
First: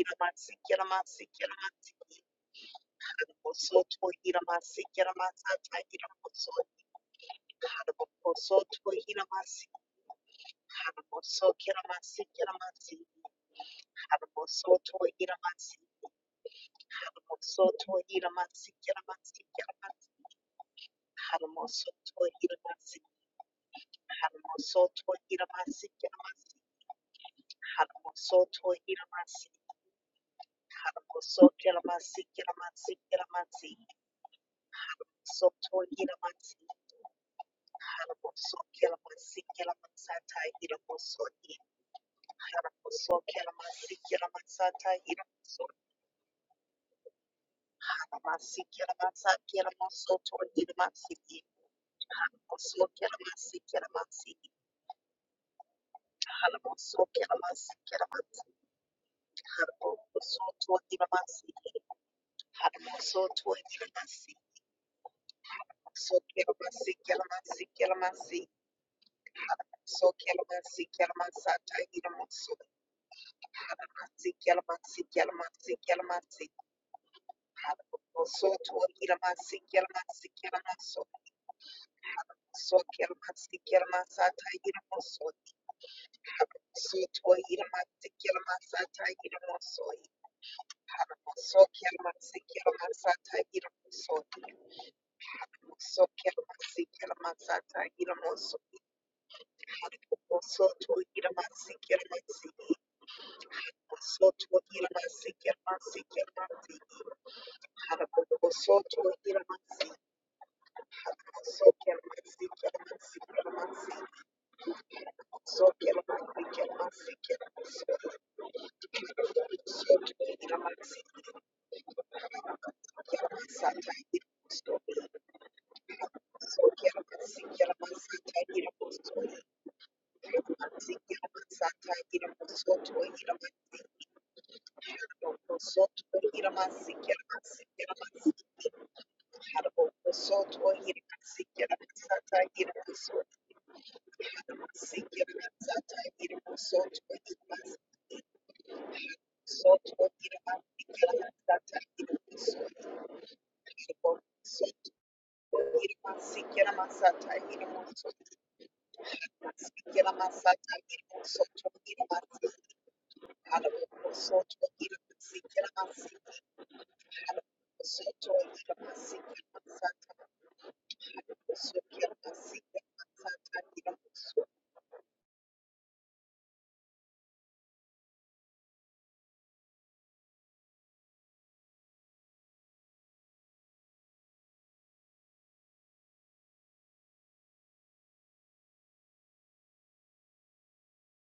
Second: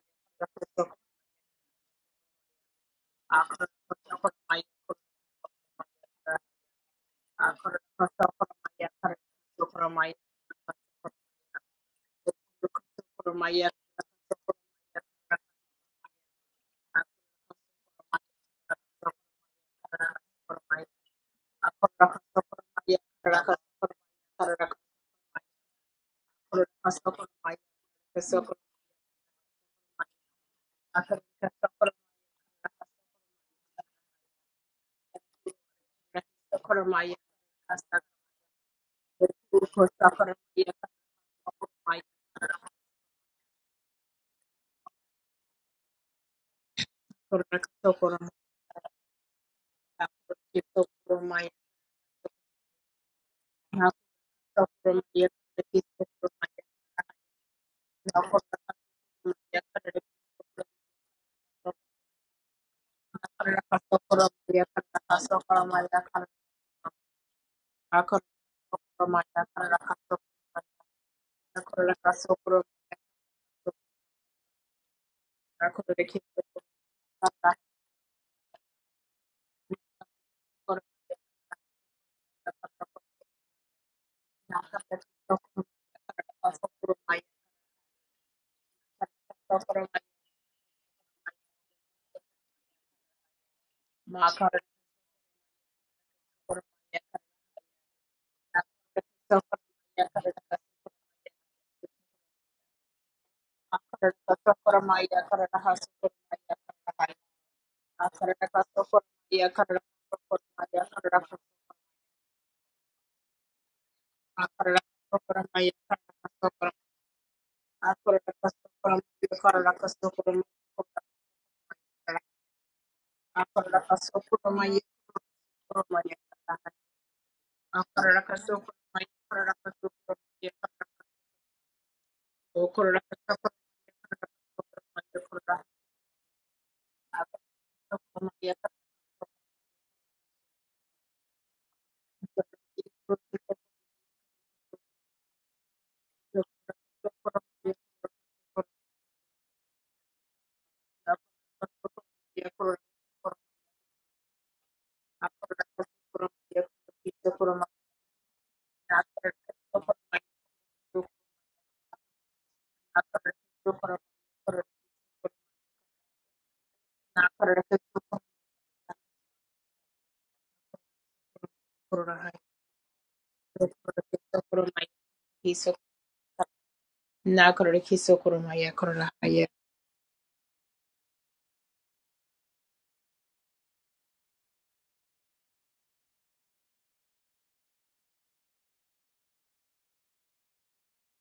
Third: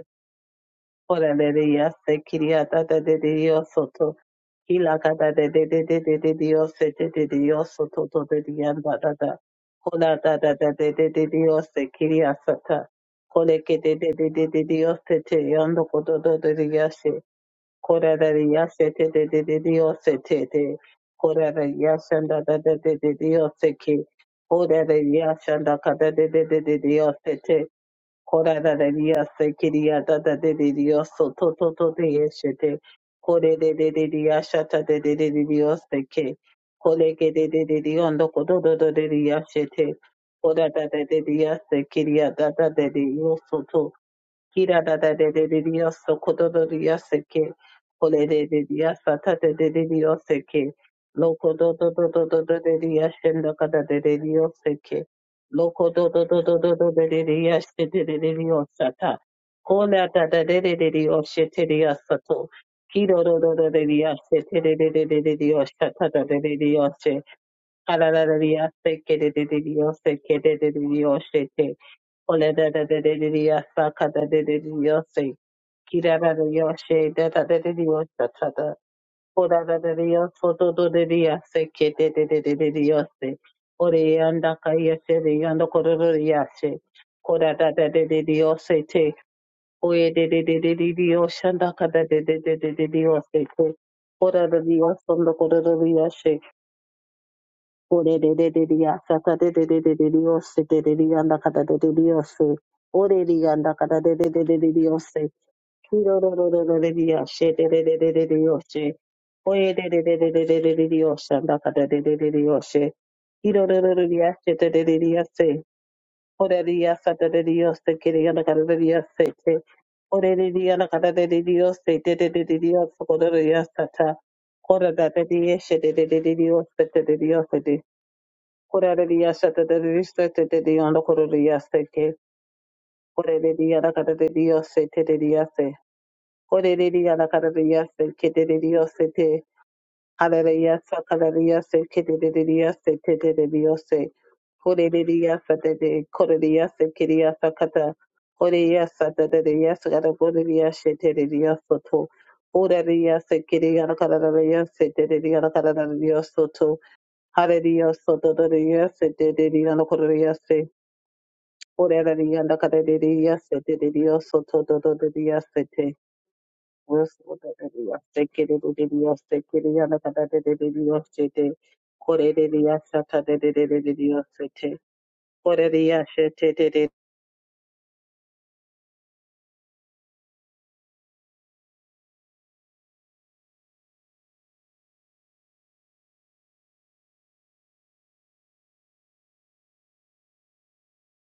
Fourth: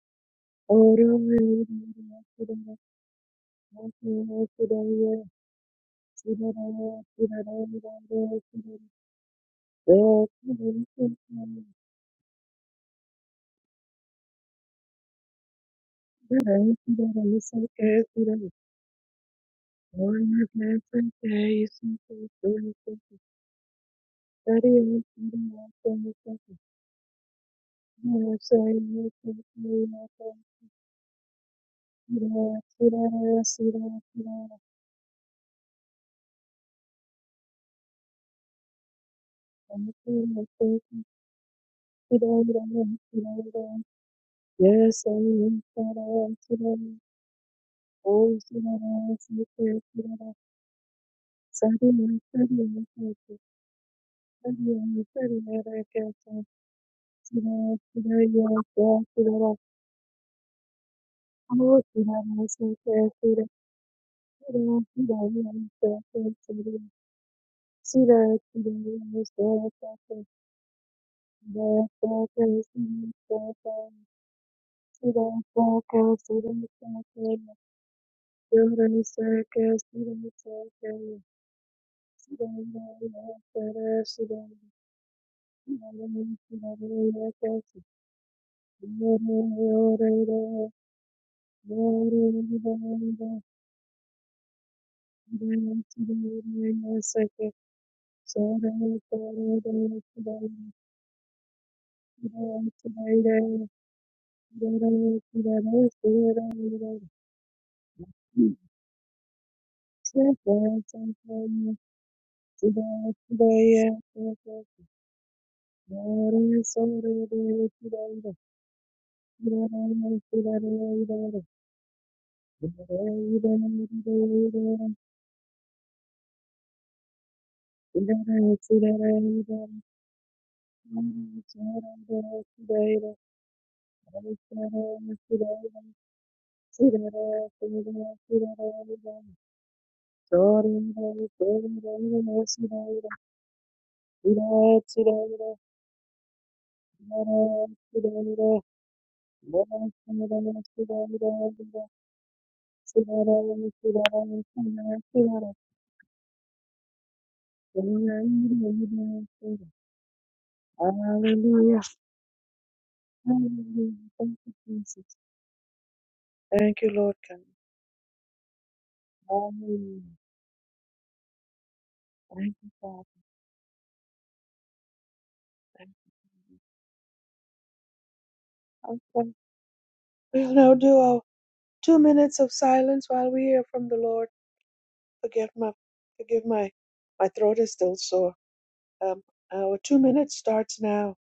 D: Ora de de yaste kiriya da da de de Dios soto.
A: you.
D: Ilakata de de de de de de
B: Thank
D: Dios de oste te de de Dios soto to de de yanda da da. Kola da da da de de de Dios
C: Haramoso
D: de oste
C: kiramasi
D: kiriya sata.
C: kiramasi.
D: Kole ke de de de de de
C: Haramoso to
D: dios te te
C: iramasi.
D: yando koto do de de yashe.
C: Haramoso to
D: Correria
C: iramasi
D: sete de
C: kiramasi
D: de de dio
C: kiramasi.
D: sete de
C: Haramoso
D: Correria
C: to
D: shanda da de de
C: iramasi.
D: de dio seke
C: Haramoso to
D: Correria shanda
C: iramasi
D: kada de de
C: kiramasi.
D: de de dio sete
C: Haramoso
B: you.
C: to
D: Correria
C: iramasi.
D: sekiria da da de de dio
C: Haramoso
D: soto to to de
C: kiramasi
D: yeshete
C: kiramasi
D: Corre
C: kiramasi.
D: de de de dio shata de de de de dio
C: Soto
D: seke
C: iramasi.
D: Correge de de de dio ndo
C: Haramoso
D: kodo do do de
C: kiramasi
D: dio shete
C: kiramasata
D: Corre da de de
C: iramoso i.
D: dio sekiria da da de
C: Haramoso
D: dio soto
C: kiramasi
D: Kira
C: kiramasata
D: da
A: Yes, I
D: da de de de
A: am.
C: iramoso.
D: Dios, socodo de Dios, que ole de de Dios,
C: Harabasikirabatsa
D: sata de de de
C: kiramaso
D: Dios, que
C: toriramasi.
D: loco do do do do do do de
C: Harabaso
D: Dios,
A: Oh,
D: shendo
C: kiramasi
D: cada de de
C: kiramasi.
D: Dios,
A: Thank
D: que
A: you.
D: loco do do do do do do
C: Harabaso
D: de de Dios,
C: kiramasi
D: de de de de
C: kiramasi.
D: Dios, sata. Cola da da
C: Harabaso
D: de de
B: Akor
D: de Dios,
C: toriramasi.
D: shete Dios, sato.
C: Harabaso
D: Kiro do do do de Dios,
C: toriramasi.
D: shete de de de de de Dios, sata
C: So
D: da de de Dios,
C: kiramasi
D: she.
C: kiramasi
D: Ala da de
C: kiramasi.
D: Dios, que de de de Dios,
C: Harabaso
D: que de de de
C: kiramasi
D: Dios,
C: kiramasa
D: shete. Ole
C: tairamaso.
D: da da da da da da ya sa ka da
C: Harabasi
D: da da da
C: kiramasi
D: yo se
C: kiramasi
D: ki da da da
C: kiramasi.
D: she da da da da da yo sa
C: Harabaso
D: ta da o
C: toriramasi
D: da da da da
C: kiramasi
D: yo so do do da
C: kiramaso.
D: da ya se ke da da da da da da yo
C: Sokir
D: se
C: masikir
D: o re ya
C: masata
D: nda ka ya se re
C: irmosoi.
D: ya nda ko do do ya
B: Akara
D: se
C: Sotwa
D: ko da da da da da da
C: irmasikir
D: yo se
C: masata
D: te o
C: irmosoi.
D: ye da da da da da da yo sha
A: Thank
D: nda
A: you.
D: ka
C: Sokir
D: da da da da
C: masikir
D: da da da yo
C: masata
D: se te o
C: irmosoi.
D: da da da yo so nda ko do do ya
C: Sokir masikir masata
D: おれれれれりやさたでででででりよせででりやんだかたででりよせ。おれりやんだかたででででりよせ。きろろろろろれりやしでででででりよせ。おえでででででででりよしゃんだかたでででりよせ。きろろろろりやしでででりやせ。おれりやさたでりよせ。きりやんだかたでりやせ。おれりやんだかたでりよせ。でででりよせ。ころりやさた。ころだでりやしでででりよせ。ででりよせ。
C: irmosoi. Sotwa irmasikir masiki. Sotwa irmasikir masikir masiki. Sotwa irmasikir Thank
D: Correlia
C: you.
D: Saturdays Saturday on the
C: Mazingira
D: Correlia
C: masata
D: Seke,
C: ira
B: O
C: masoto
B: corona
C: ira
D: Correlia
C: mazingira
D: la
A: Hallelujah.
D: Carrelia
C: harbo
D: Saturdalia Se,
A: Hallelujah.
C: masoto ira
D: Correlia
C: mazingira
D: la Carrelia
C: mazingira mazingira
D: Seketadio Sete,
C: harbo masoto
D: Hallelujah
C: ira
D: Sakalaria
C: mazingira masata
D: Seketadia
C: ira masoto
D: Setetadio Se,
C: ira mazingira
D: Correlia
C: masata
D: Saturday,
C: ira
D: Correlia
C: masoto
D: Sekeria
C: ira
D: Sakata, Correlia
C: mazingira
D: Saturdalia
C: soto ira
D: Sakatagoria
C: mazingira
D: Setadia
C: masata
D: Soto,
C: ira masoto
D: Correlia Sekeria la
C: harbo
D: Carrelia
C: masoto
D: Setadia la Carrelia Soto, Hallelujah. So da da da yes, it did it. You know, could
C: Sikira
D: yes, it.
C: masata kiro soto
D: Or da
C: kiro
D: da da yeah, da da
C: masiki.
D: yes, it did it.
C: Arabo
D: Yes,
A: Thank
D: so
A: you,
D: da
C: soto
D: da da
C: kiro
A: Jesus.
D: da yes, it
C: sikira
D: did.
C: masiki.
A: Thank you,
D: Yes,
A: Lord
D: so
A: God.
D: da da
C: Arabo
D: da yes, it
C: soto
D: did it.
C: kiro
D: Did yes,
C: masiki
D: it did it. Yeah, da
A: Hallelujah.
C: masata.
D: da da da da yes, it
C: Arabo
D: did.
C: sikira
D: Could it did
A: Thank you,
C: masiki
D: yes, da
A: Father.
D: da da da
C: masata
D: da
C: kiro
D: yes, it did. Could it
A: Thank
D: yes, it did
A: you.
D: it. did.
B: Good
A: Okay. We'll now do our two minutes of silence while we hear from the Lord. Forgive my, forgive my, my throat is still sore. Um, our two minutes starts now.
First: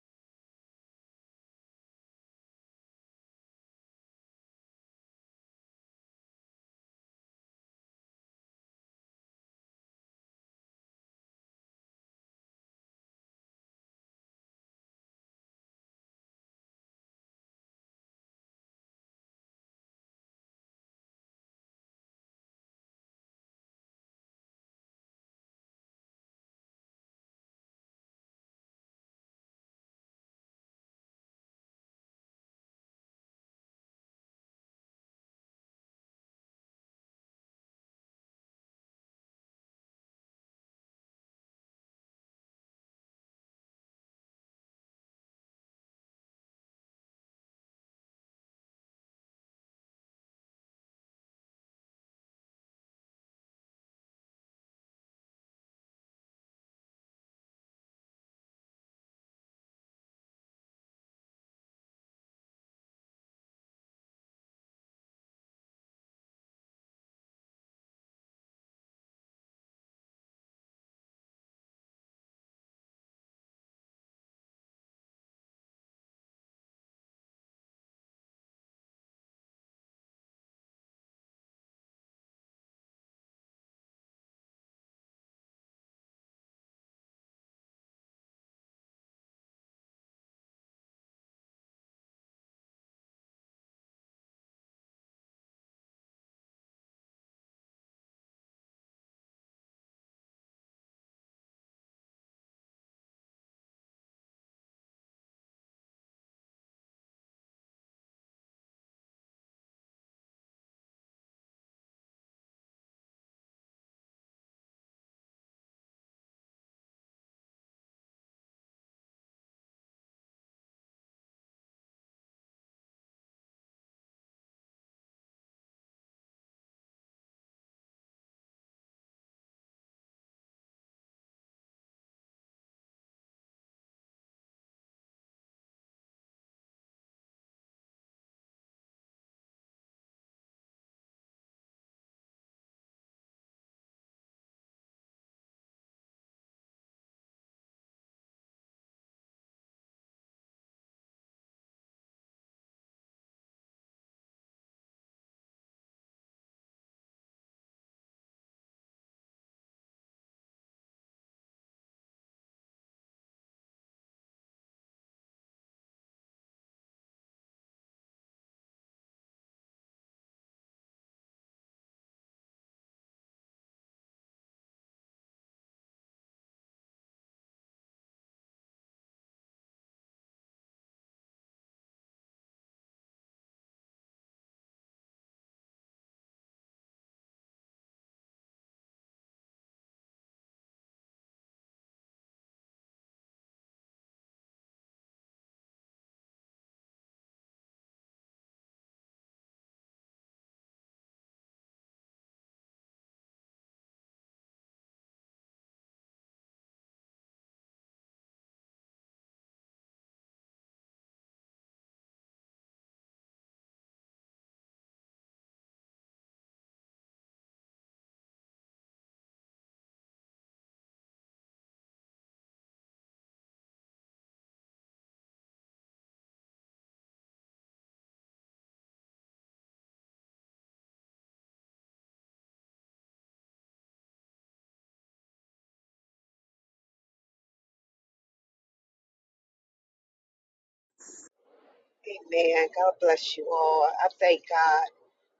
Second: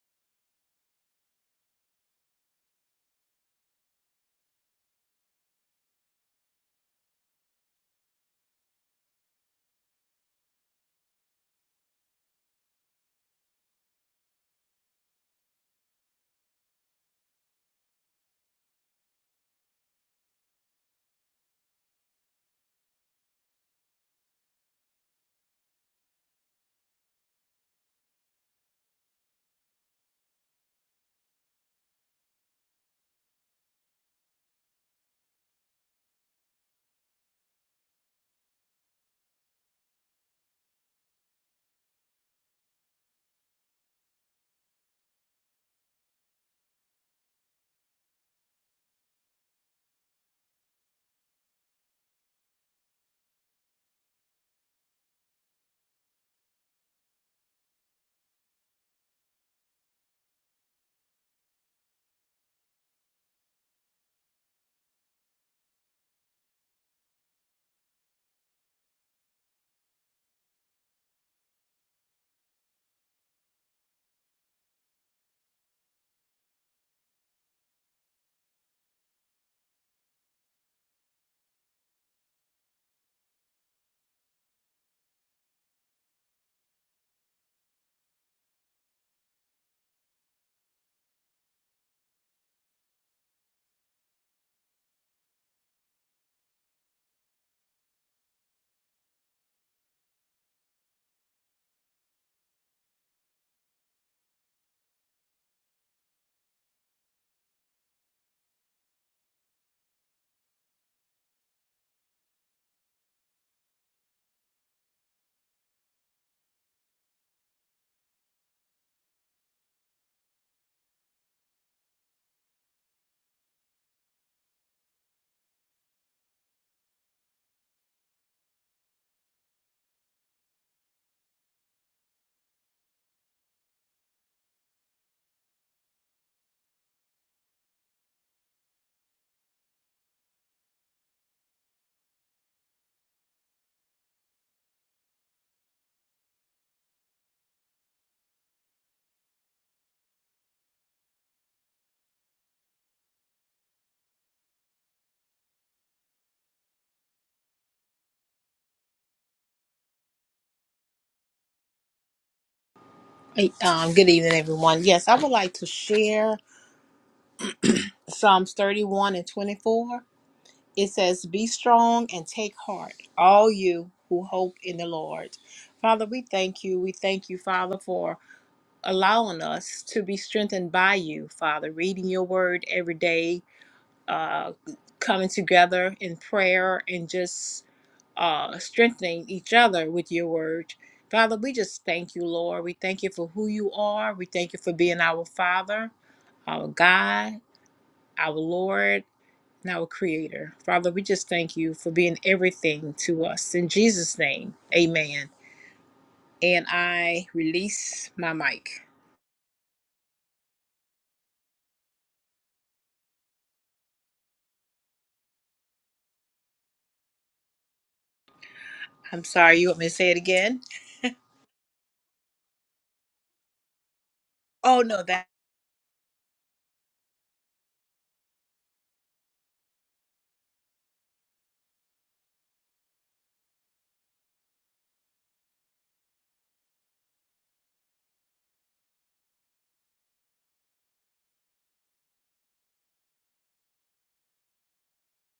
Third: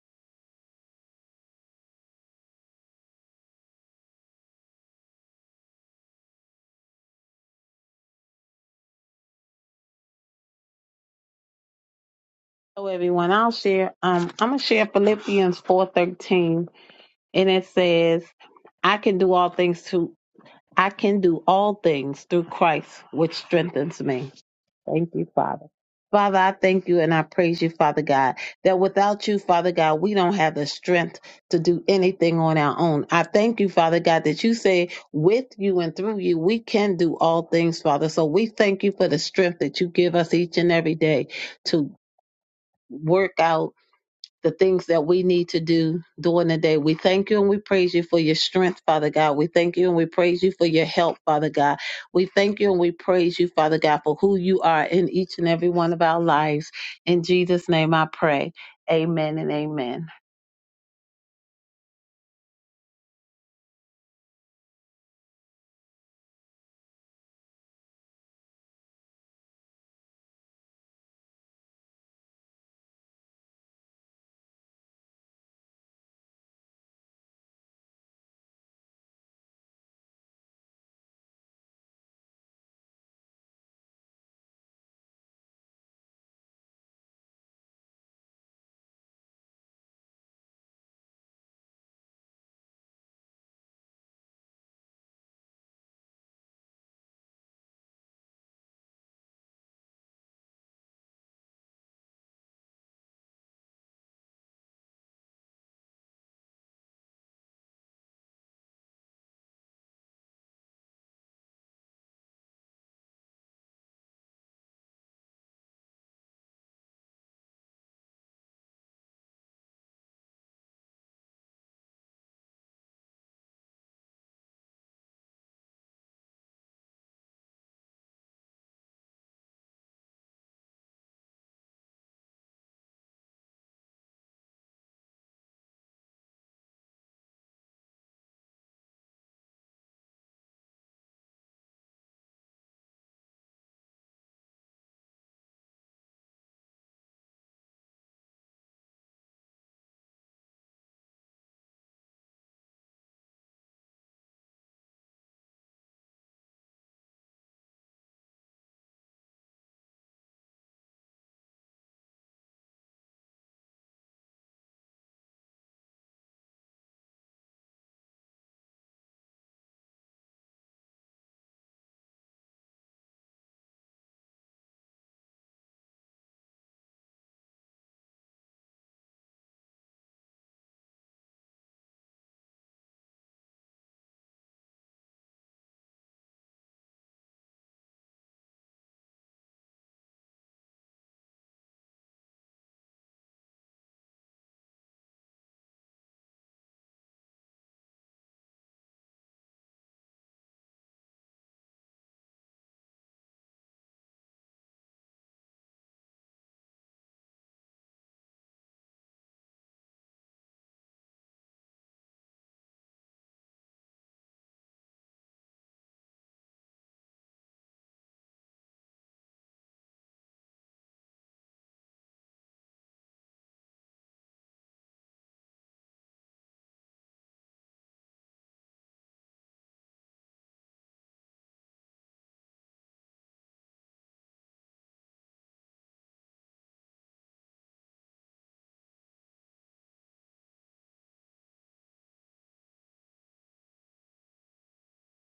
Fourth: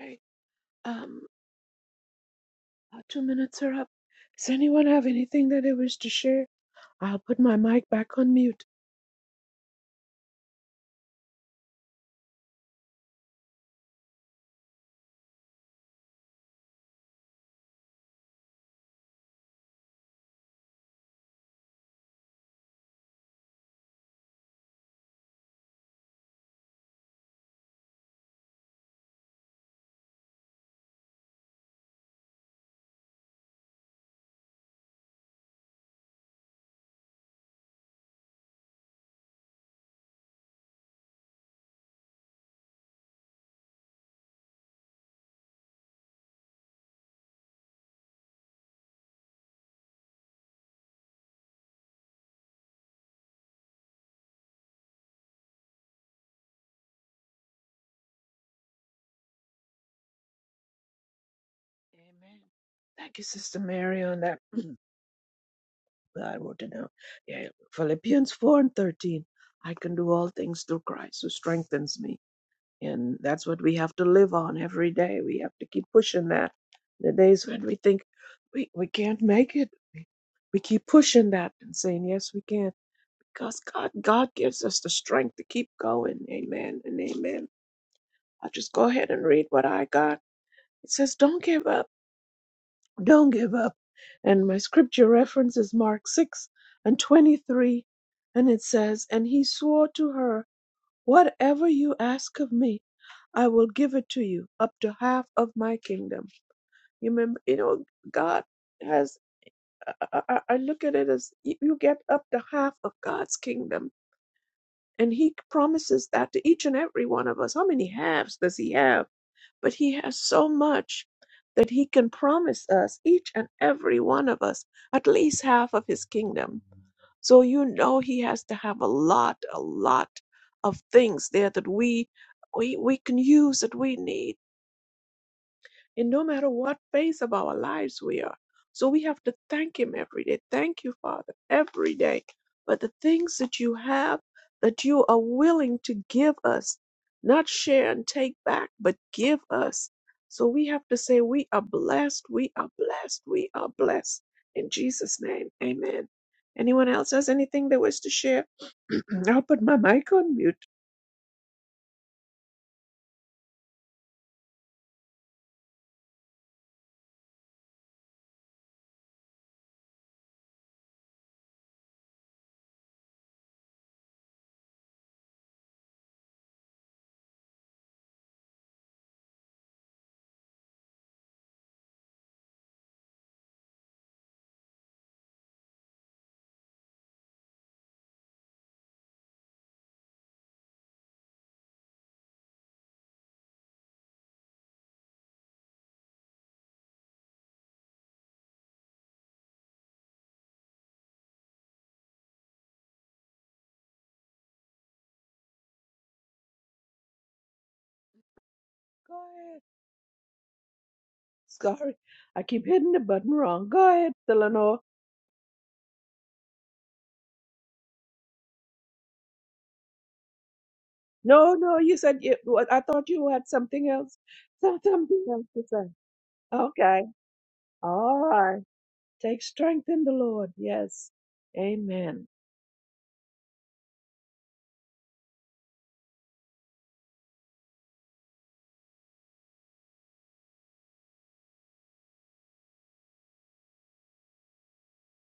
A: Okay. Um, our two minutes are up. Does anyone have anything that they wish to share? I'll put my mic back on mute.
D: So everyone, I'll share. Um, I'm gonna share Philippians four thirteen, and it says, "I can do all things to I can do all things through Christ, which strengthens me." Thank you, Father. Father, I thank you and I praise you, Father God, that without you, Father God, we don't have the strength to do anything on our own. I thank you, Father God, that you say with you and through you, we can do all things, Father. So we thank you for the strength that you give us each and every day to work out the things that we need to do during the day. We thank you and we praise you for your strength, Father God. We thank you and we praise you for your help, Father God. We thank you and we praise you, Father God, for who you are in each and every one of our lives. In Jesus' name I pray. Amen and amen.
A: Amen. Thank you, Sister Mary, on that. I wrote it down. Yeah, Philippians 4 and 13. I can do all things through Christ who strengthens me. And that's what we have to live on every day. We have to keep pushing that. The days when we think we, we can't make it, we, we keep pushing that and saying, Yes, we can. Because God, God gives us the strength to keep going. Amen and amen. I'll just go ahead and read what I got. It says, Don't give up. Don't give up. And my scripture reference is Mark 6 and 23. And it says, And he swore to her, Whatever you ask of me, I will give it to you up to half of my kingdom. You remember, you know, God has, I, I I look at it as y- you get up to half of God's kingdom. And He promises that to each and every one of us. How many halves does He have? But He has so much that He can promise us, each and every one of us, at least half of His kingdom. So you know He has to have a lot, a lot of things there that we. We, we can use that we need in no matter what phase of our lives we are. So we have to thank Him every day. Thank you, Father, every day for the things that you have that you are willing to give us, not share and take back, but give us. So we have to say, We are blessed, we are blessed, we are blessed. In Jesus' name, amen. Anyone else has anything they wish to share? I'll put my mic on mute.
B: evening, everyone. Yes, I would like to share. Psalms 31 and 24, it says, Be strong and take heart, all you who hope in the Lord. Father, we thank you. We thank you, Father, for allowing us to be strengthened by you, Father, reading your word every day, uh, coming together in prayer, and just uh, strengthening each other with your word. Father, we just thank you, Lord. We thank you for who you are. We thank you for being our Father, our God, our Lord and our Creator. Father, we just thank you for being everything to us. In Jesus' name, amen. And I release my mic.
A: Go ahead. Sorry, I keep hitting the button wrong. Go ahead, Eleanor.
B: I'm sorry, you want me to say it again?
A: No, no, you said it was, I thought you had something else. some-
B: Oh, no, that.
A: Something else to say. Okay. All right. Take strength in the Lord. Yes. Amen.
C: Amen. God bless you all. I thank God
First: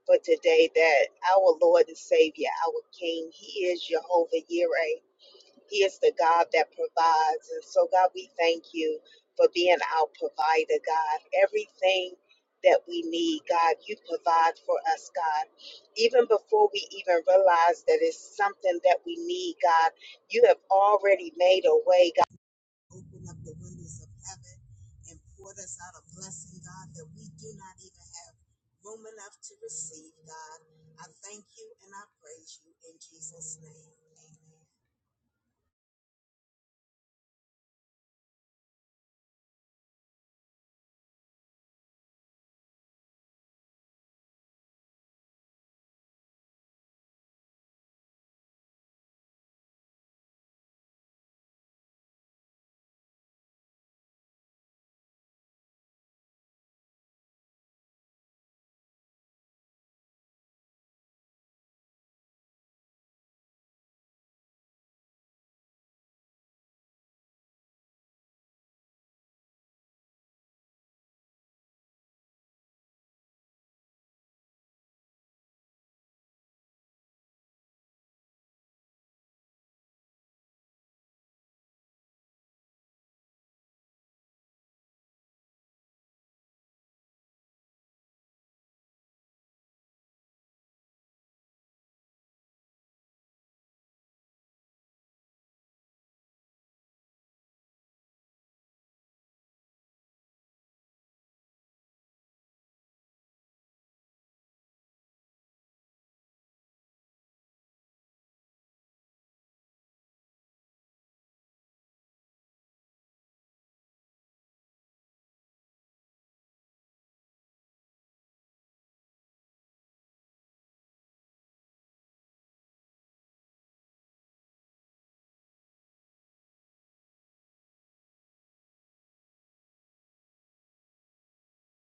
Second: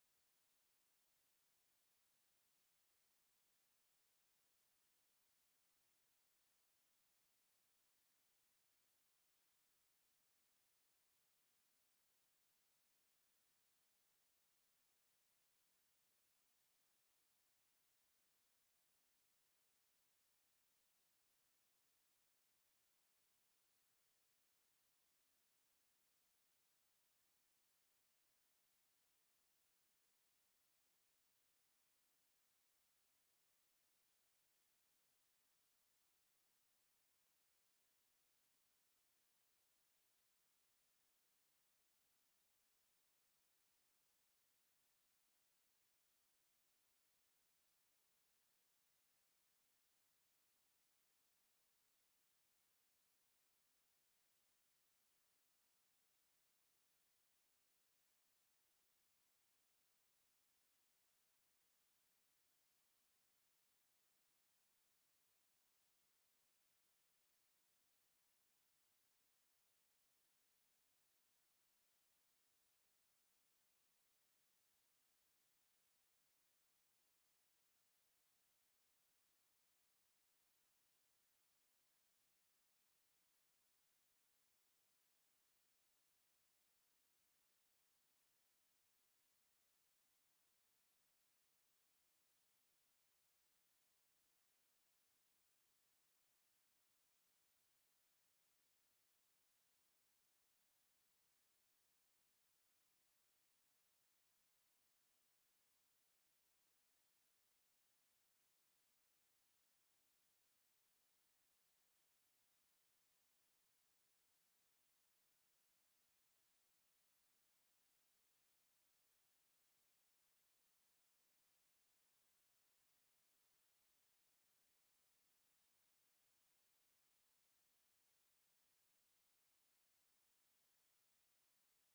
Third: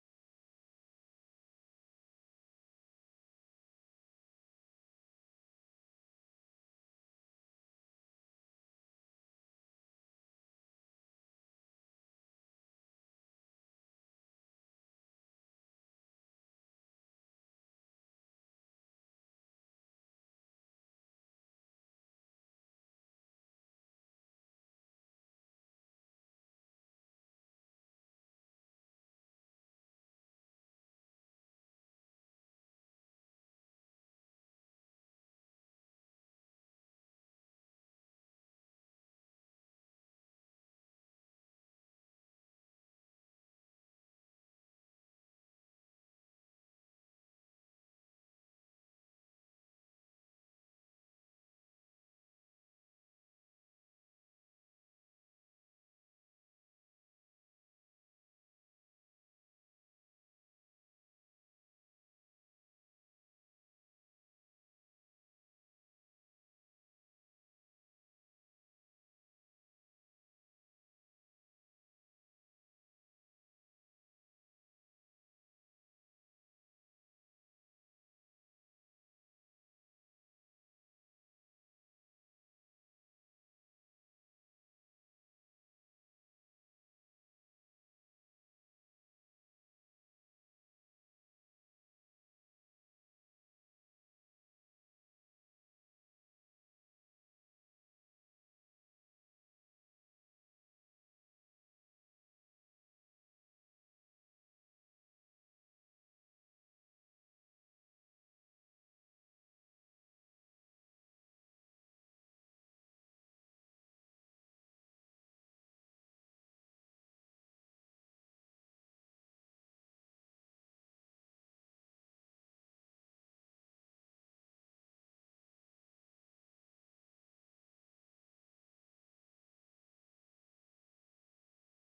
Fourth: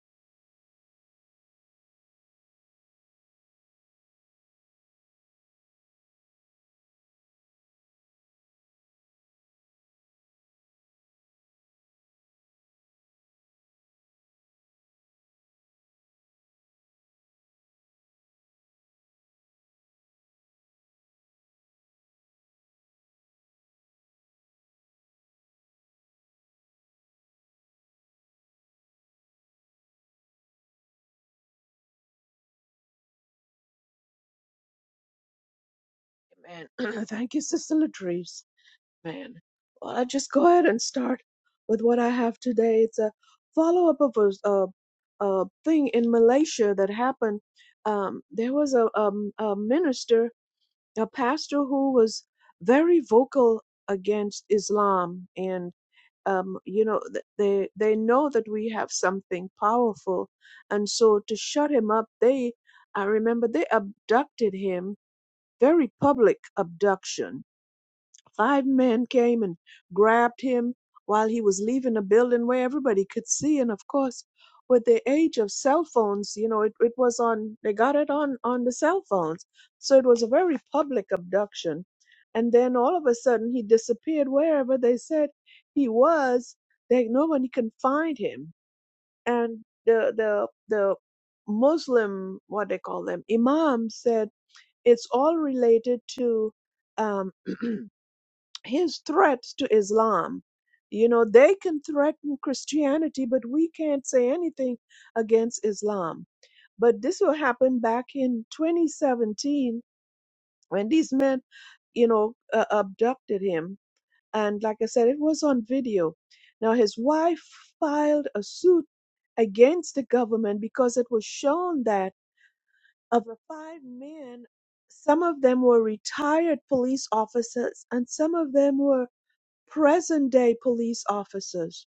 C: for today that our Lord and Savior, our King, He is Jehovah Jireh. He is the God that provides. And so, God, we thank you for being our provider, God. Everything that we need, God, you provide for us, God. Even before we even realize that it's something that we need, God, you have already made a way, God. Open up the windows of heaven and poured us out a blessing, God, that we do not even have room enough to receive, God. I thank you and I praise you in Jesus' name. Amen.
A: Amen. Thank you, Sister Latrice. Man. Well, I'll just go ahead and start with what I have today. It's a follow up of a, s- a, a thing in Malaysia that happened. Um, there was a, um, a minister, a pastor who was very vocal against Islam. um, you know th- they they know that we have something powerful and so to shut him up they i remember they abducted him very public abduction Five men came and grabbed him while he was leaving a building where everybody could see. And of course, with the age of cell phones, you know, it, it was on, they got it on, on the cell phones. So it was a very public abduction. And then all of a sudden he disappeared wherever they said he was. They, nobody can find him. And the, the, the Muslim, what they call them, imam said it's all related to, um, his threats to Islam. You know, they can threaten Christianity, but we can't say anything against Islam. But this will happen back in 2017 when these men, you know, uh, abducted him. And like I said, it was on video. Now, his wife filed a suit against the government because it was shown that of the five men, some of them were retired police officers and some of them were present-day police officers.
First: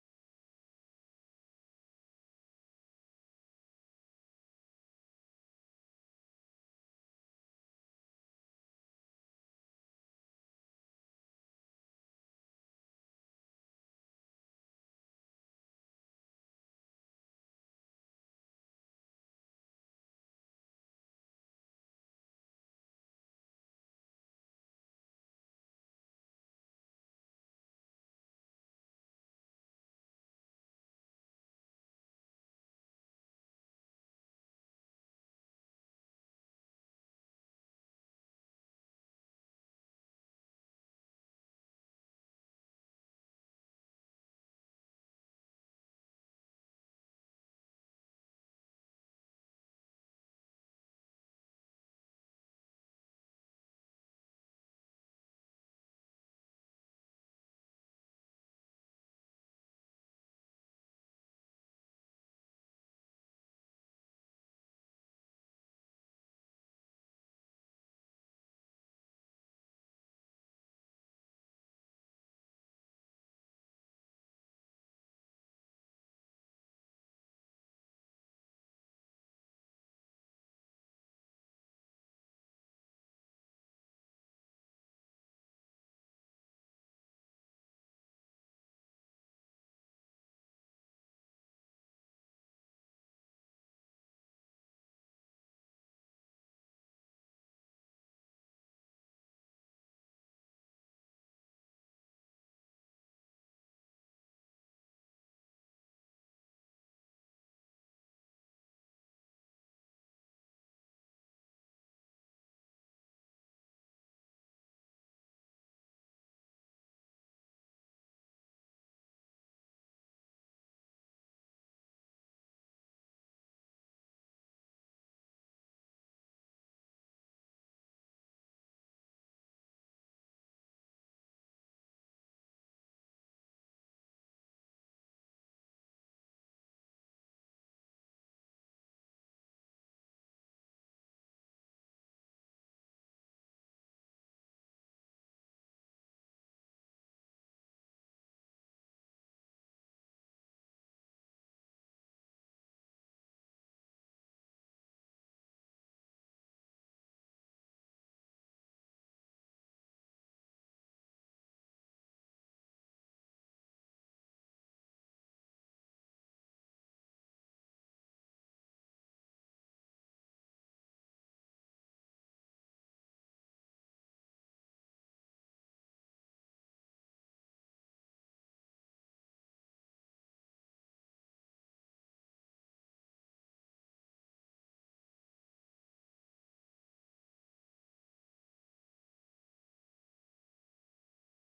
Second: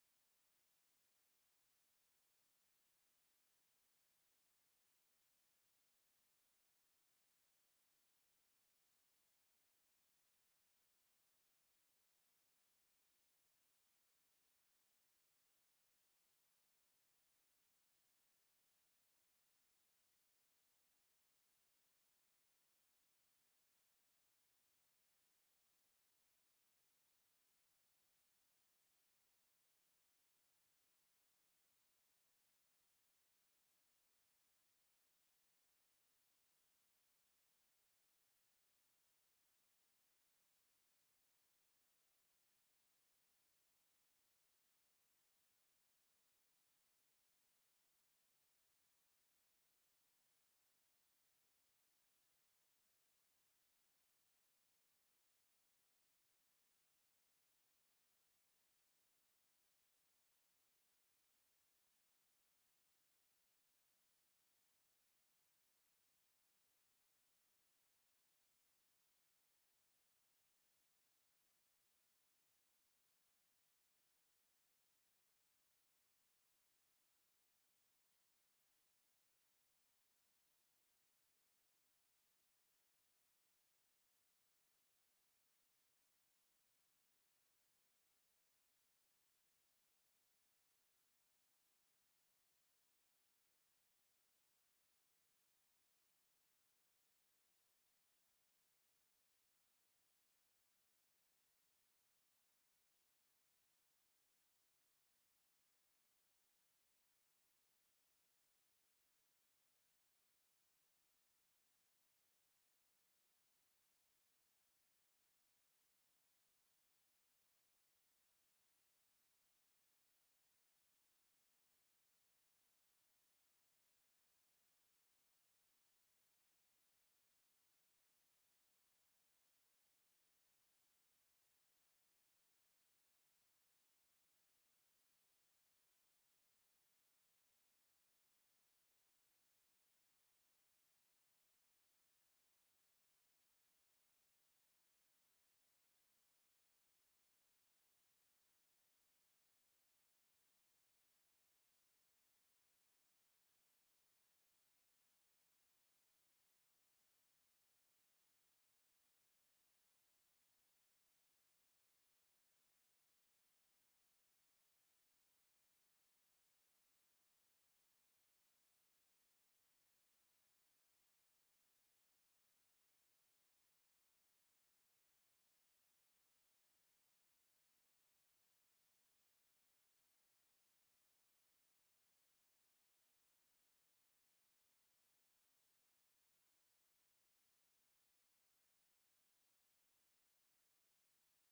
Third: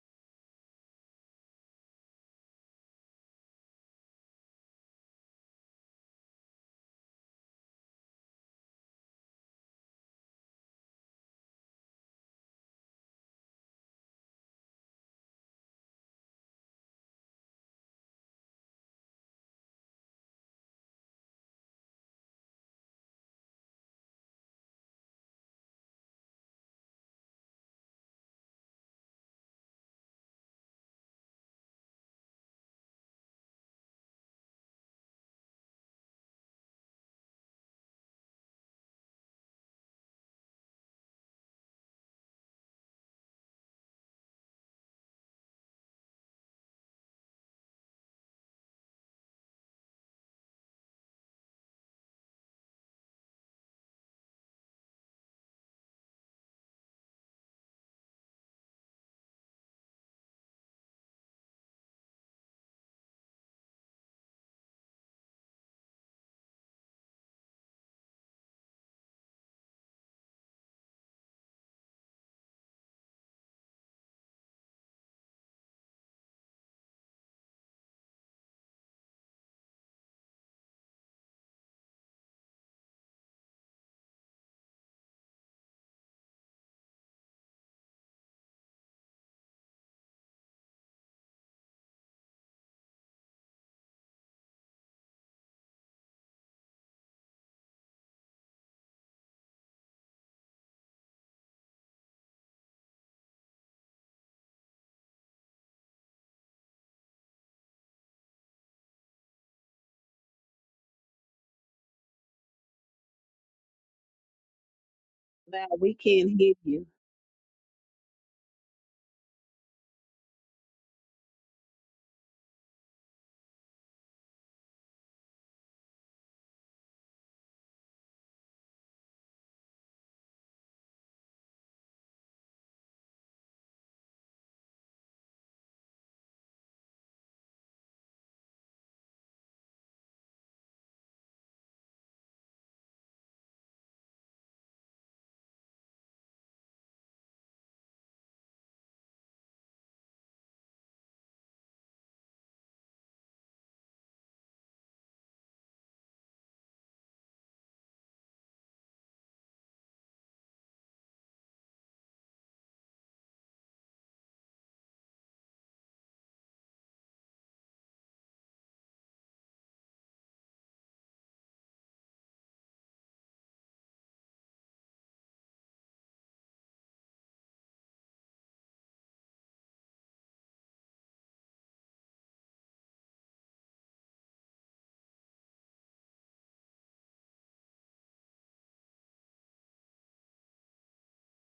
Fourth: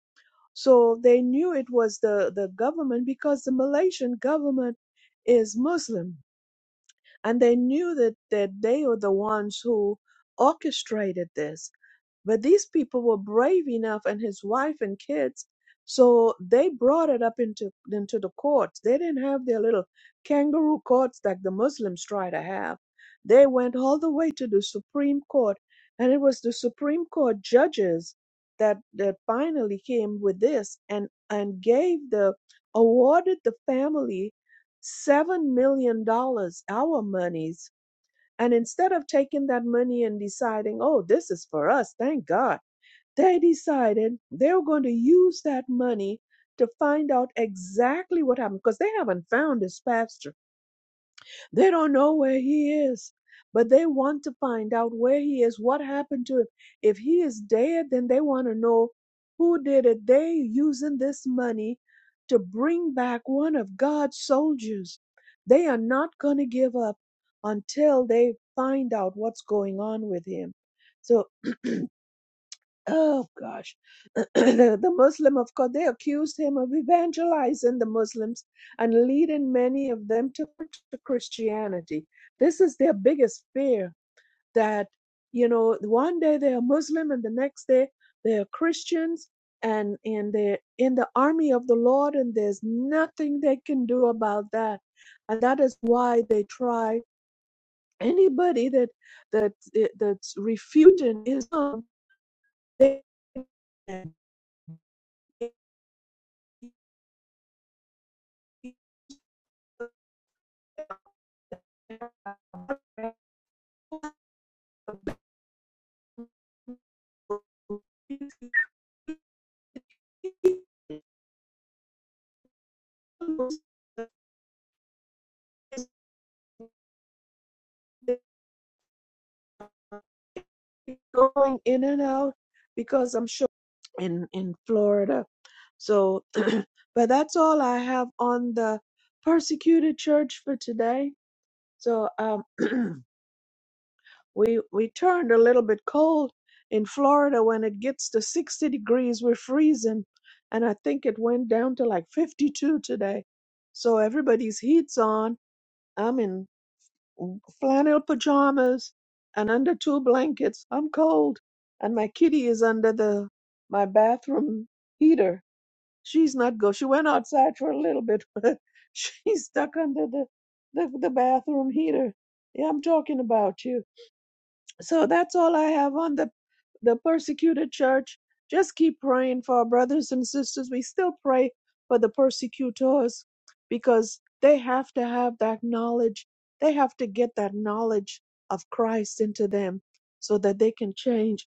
A: So they knew it was the, the government because the Malaysian government is Muslim. And they knew that, that they were the ones who orchestrated this. But these people were brave enough, and his wife and kids, so they brought it up into into the courts. They didn't have their little kangaroo courts like the Muslims try to have. They went all the way to the Supreme Court, and it was the Supreme Court judges that that finally came with this and and gave the awarded the family seven million dollars, our monies and instead of taking that money and deciding, oh, this is for us, thank God, they decided they were going to use that money to find out exactly what happened because they haven't found his pastor they don't know where he is, but they want to find out where he is, what happened to him. If he is dead, then they want to know who did it. They using this money to bring back one of God's soldiers. They are not going to give up until they find out what's going on with him. So oh gosh, the, the Muslim, of course, they accused him of evangelizing the Muslims and leading many of them to, to Christianity. This is their biggest fear that, you know, one day they are Muslim and the next day they are Christians and, and they're in the army of the Lord and there's nothing they can do about that. And that is why they try anybody that that that's refuting Islam. They
D: Now we can't hear you.
A: going in and out because I'm sure in in Florida. So, but that's all I have on the persecuted church for today. So, um, We we turned a little bit cold in Florida when it gets to 60 degrees, we're freezing. And I think it went down to like 52 today. So everybody's heat's on. I'm in flannel pajamas and under two blankets. I'm cold. And my kitty is under the my bathroom heater. She's not go. She went outside for a little bit, but she's stuck under the the, the bathroom heater. Yeah, I'm talking about you. So that's all I have on the, the persecuted church. Just keep praying for our brothers and sisters. We still pray for the persecutors because they have to have that knowledge. They have to get that knowledge of Christ into them so that they can change.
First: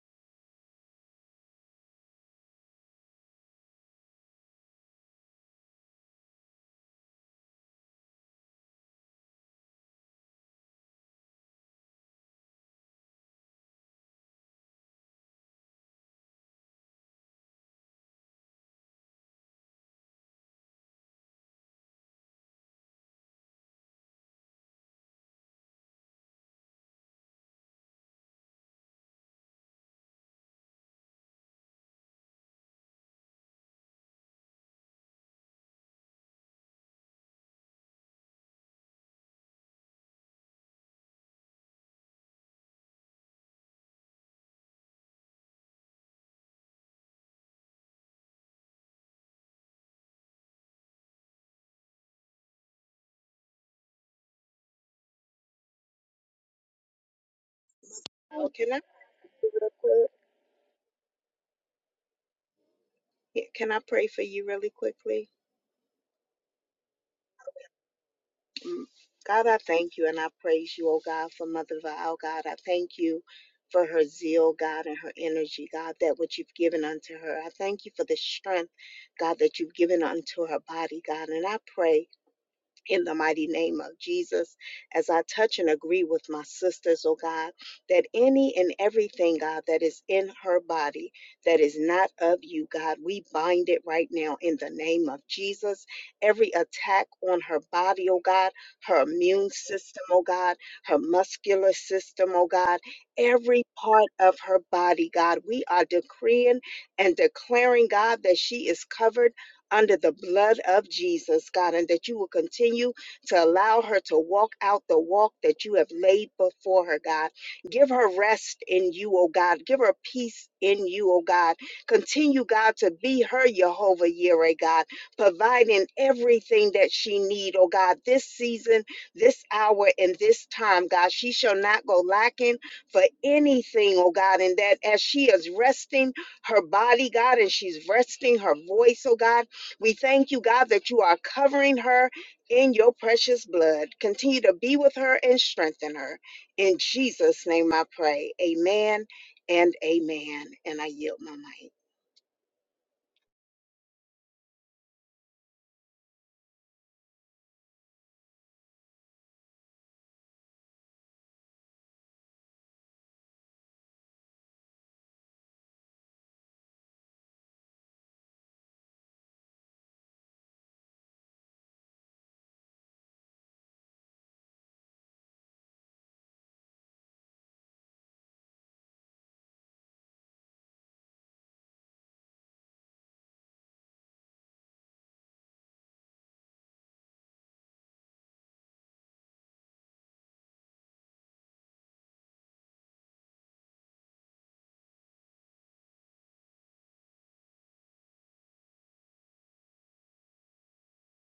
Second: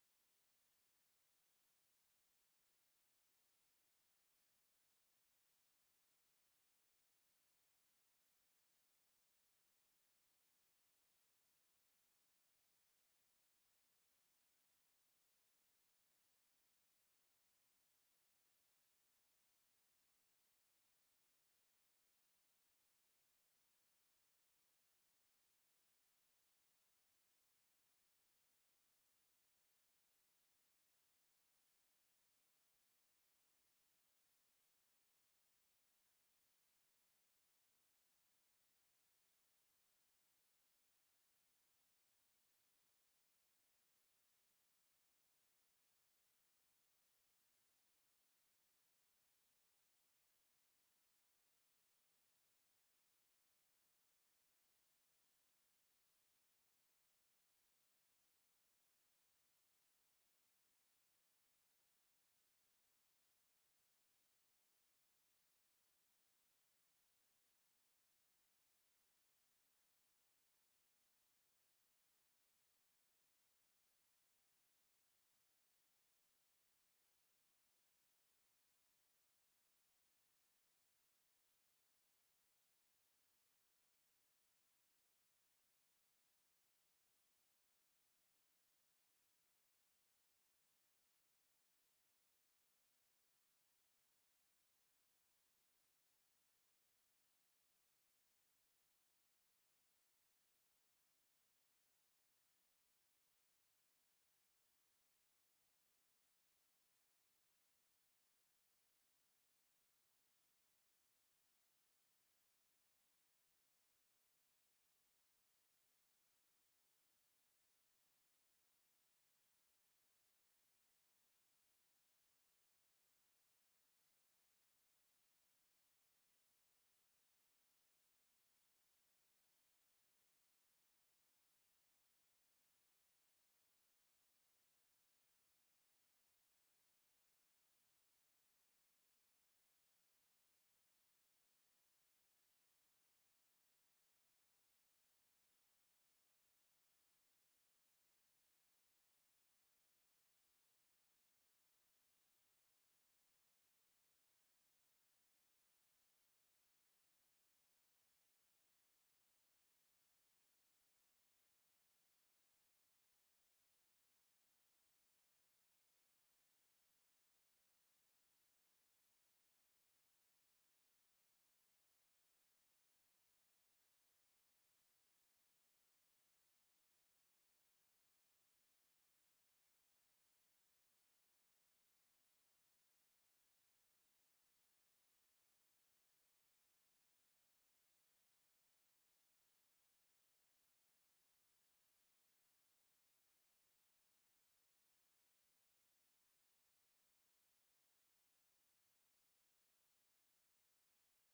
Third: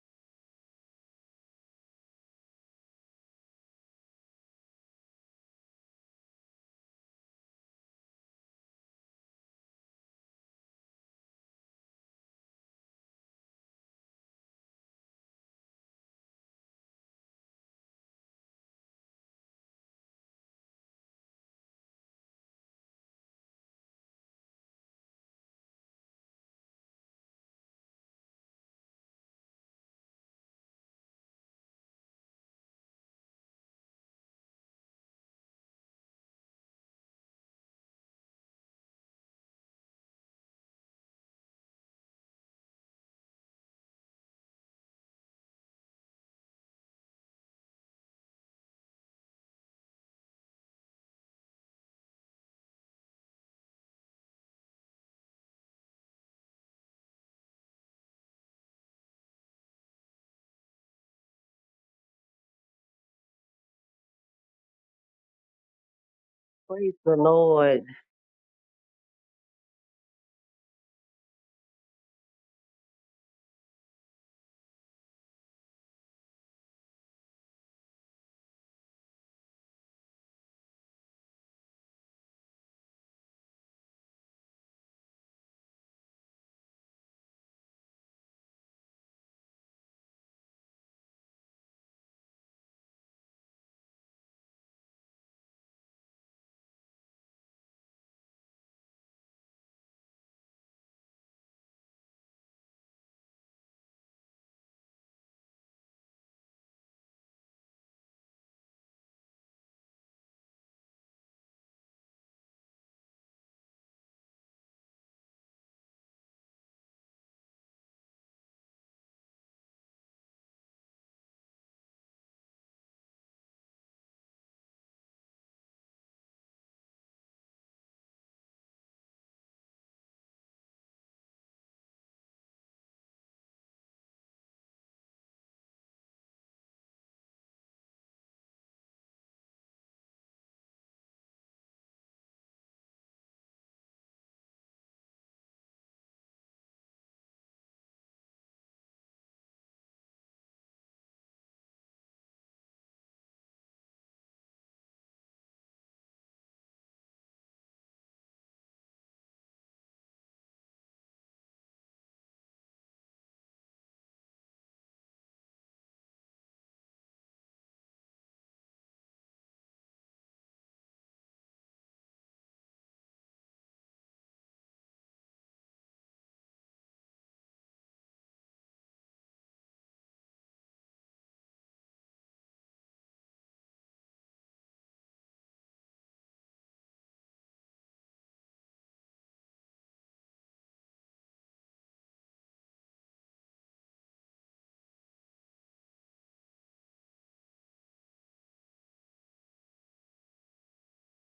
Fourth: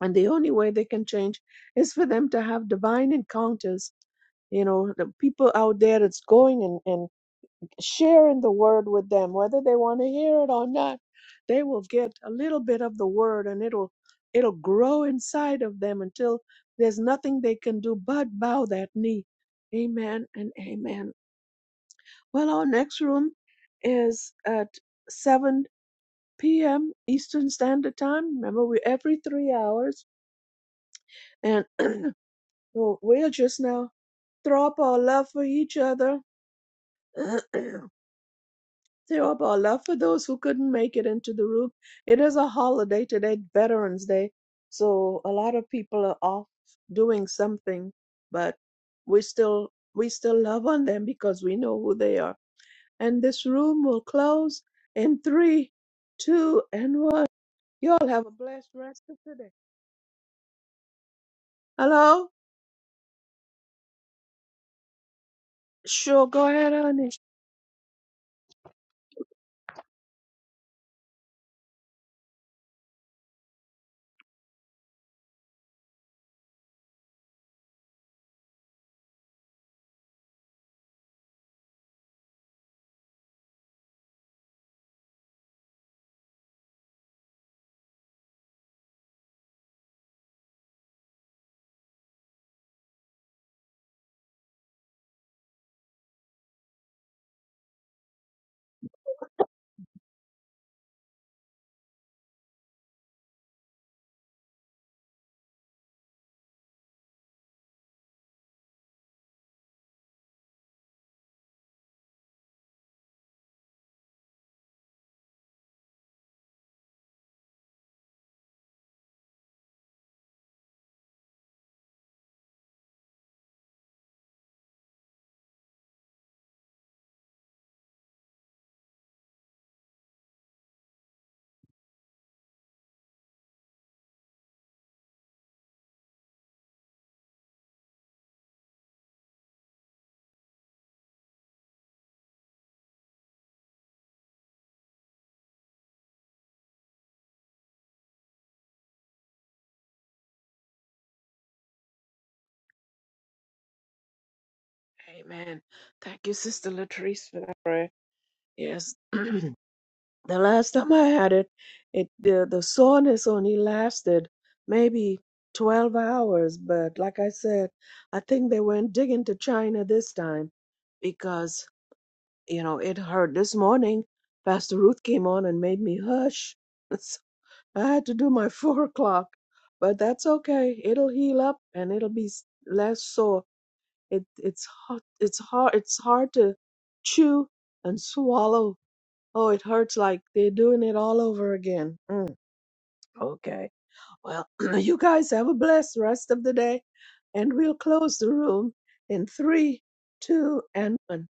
A: And the only way they can change is for them to have divine encounters you know the people out there that's going and, and sharing the word with them, whether they want to hear it or not, they will get a little bit of the word and it'll it'll grow inside of them until there's nothing they can do but bow that knee. Amen and amen. Well, our next room is at 7 p.m. Eastern Standard Time. Remember, we're every three hours, and we'll just now throw up our love for each other Show up our love for those who couldn't make it into the room. It is a holiday today, Veterans Day. So a lot of people are off doing something, but we still we still love on them because we know who they are. And this room will close in three, two, and one. Y'all have a
C: Well, can
A: blessed
C: I
A: rest of the day. Hello?
C: Yeah, Can I pray for you really quickly?
A: Sure, go ahead,
D: Praise
A: honey.
D: the Lord.
C: Mm. God, I thank you and I praise you, oh God, for Mother Val, God. I thank you for her zeal, God, and her energy, God, that what you've given unto her. I thank you for the strength, God, that you've given unto her body, God. And I pray. in the mighty name of Jesus. As I touch and agree with my sisters, oh God, that any and everything, God, that is in her body that is not of you, God, we bind it right now in the name of Jesus. Every attack on her body, oh God, her immune system, oh God, her muscular system, oh God, every part of her body, God, we are decreeing and declaring, God, that she is covered under the blood of Jesus, God, and that you will continue to allow her to walk out the walk that you have laid before her, God. Give her rest in you, oh God. Give her peace in you, oh God. Continue, God, to be her Jehovah Yireh, God, providing everything that she need, oh God, this season, this hour, and this time, God. She shall not go lacking for anything, oh God, and that as she is resting her body, God, and she's resting her voice, oh God. We thank you, God, that you are covering her in your precious blood. Continue to be with her and strengthen her. In Jesus' name I pray. Amen and amen. And I yield my mic.
A: Amen. Thank you, Sister Latrice, for that prayer. Yes. the last time I had it, it the, the soreness only lasted maybe 12 hours. But like I said, I think they went digging to China this time because you know, it hurt. This morning, Pastor Ruth came on and made me hush. So I had to do my four o'clock, but that's okay. It'll heal up and it'll be s- less sore. It it's hard. It's hard. It's hard to chew and swallow. Oh, it hurts like they're doing it all over again. Mm, okay. Well, you guys have a blessed rest of the day, and we'll close the room in three, two, and one.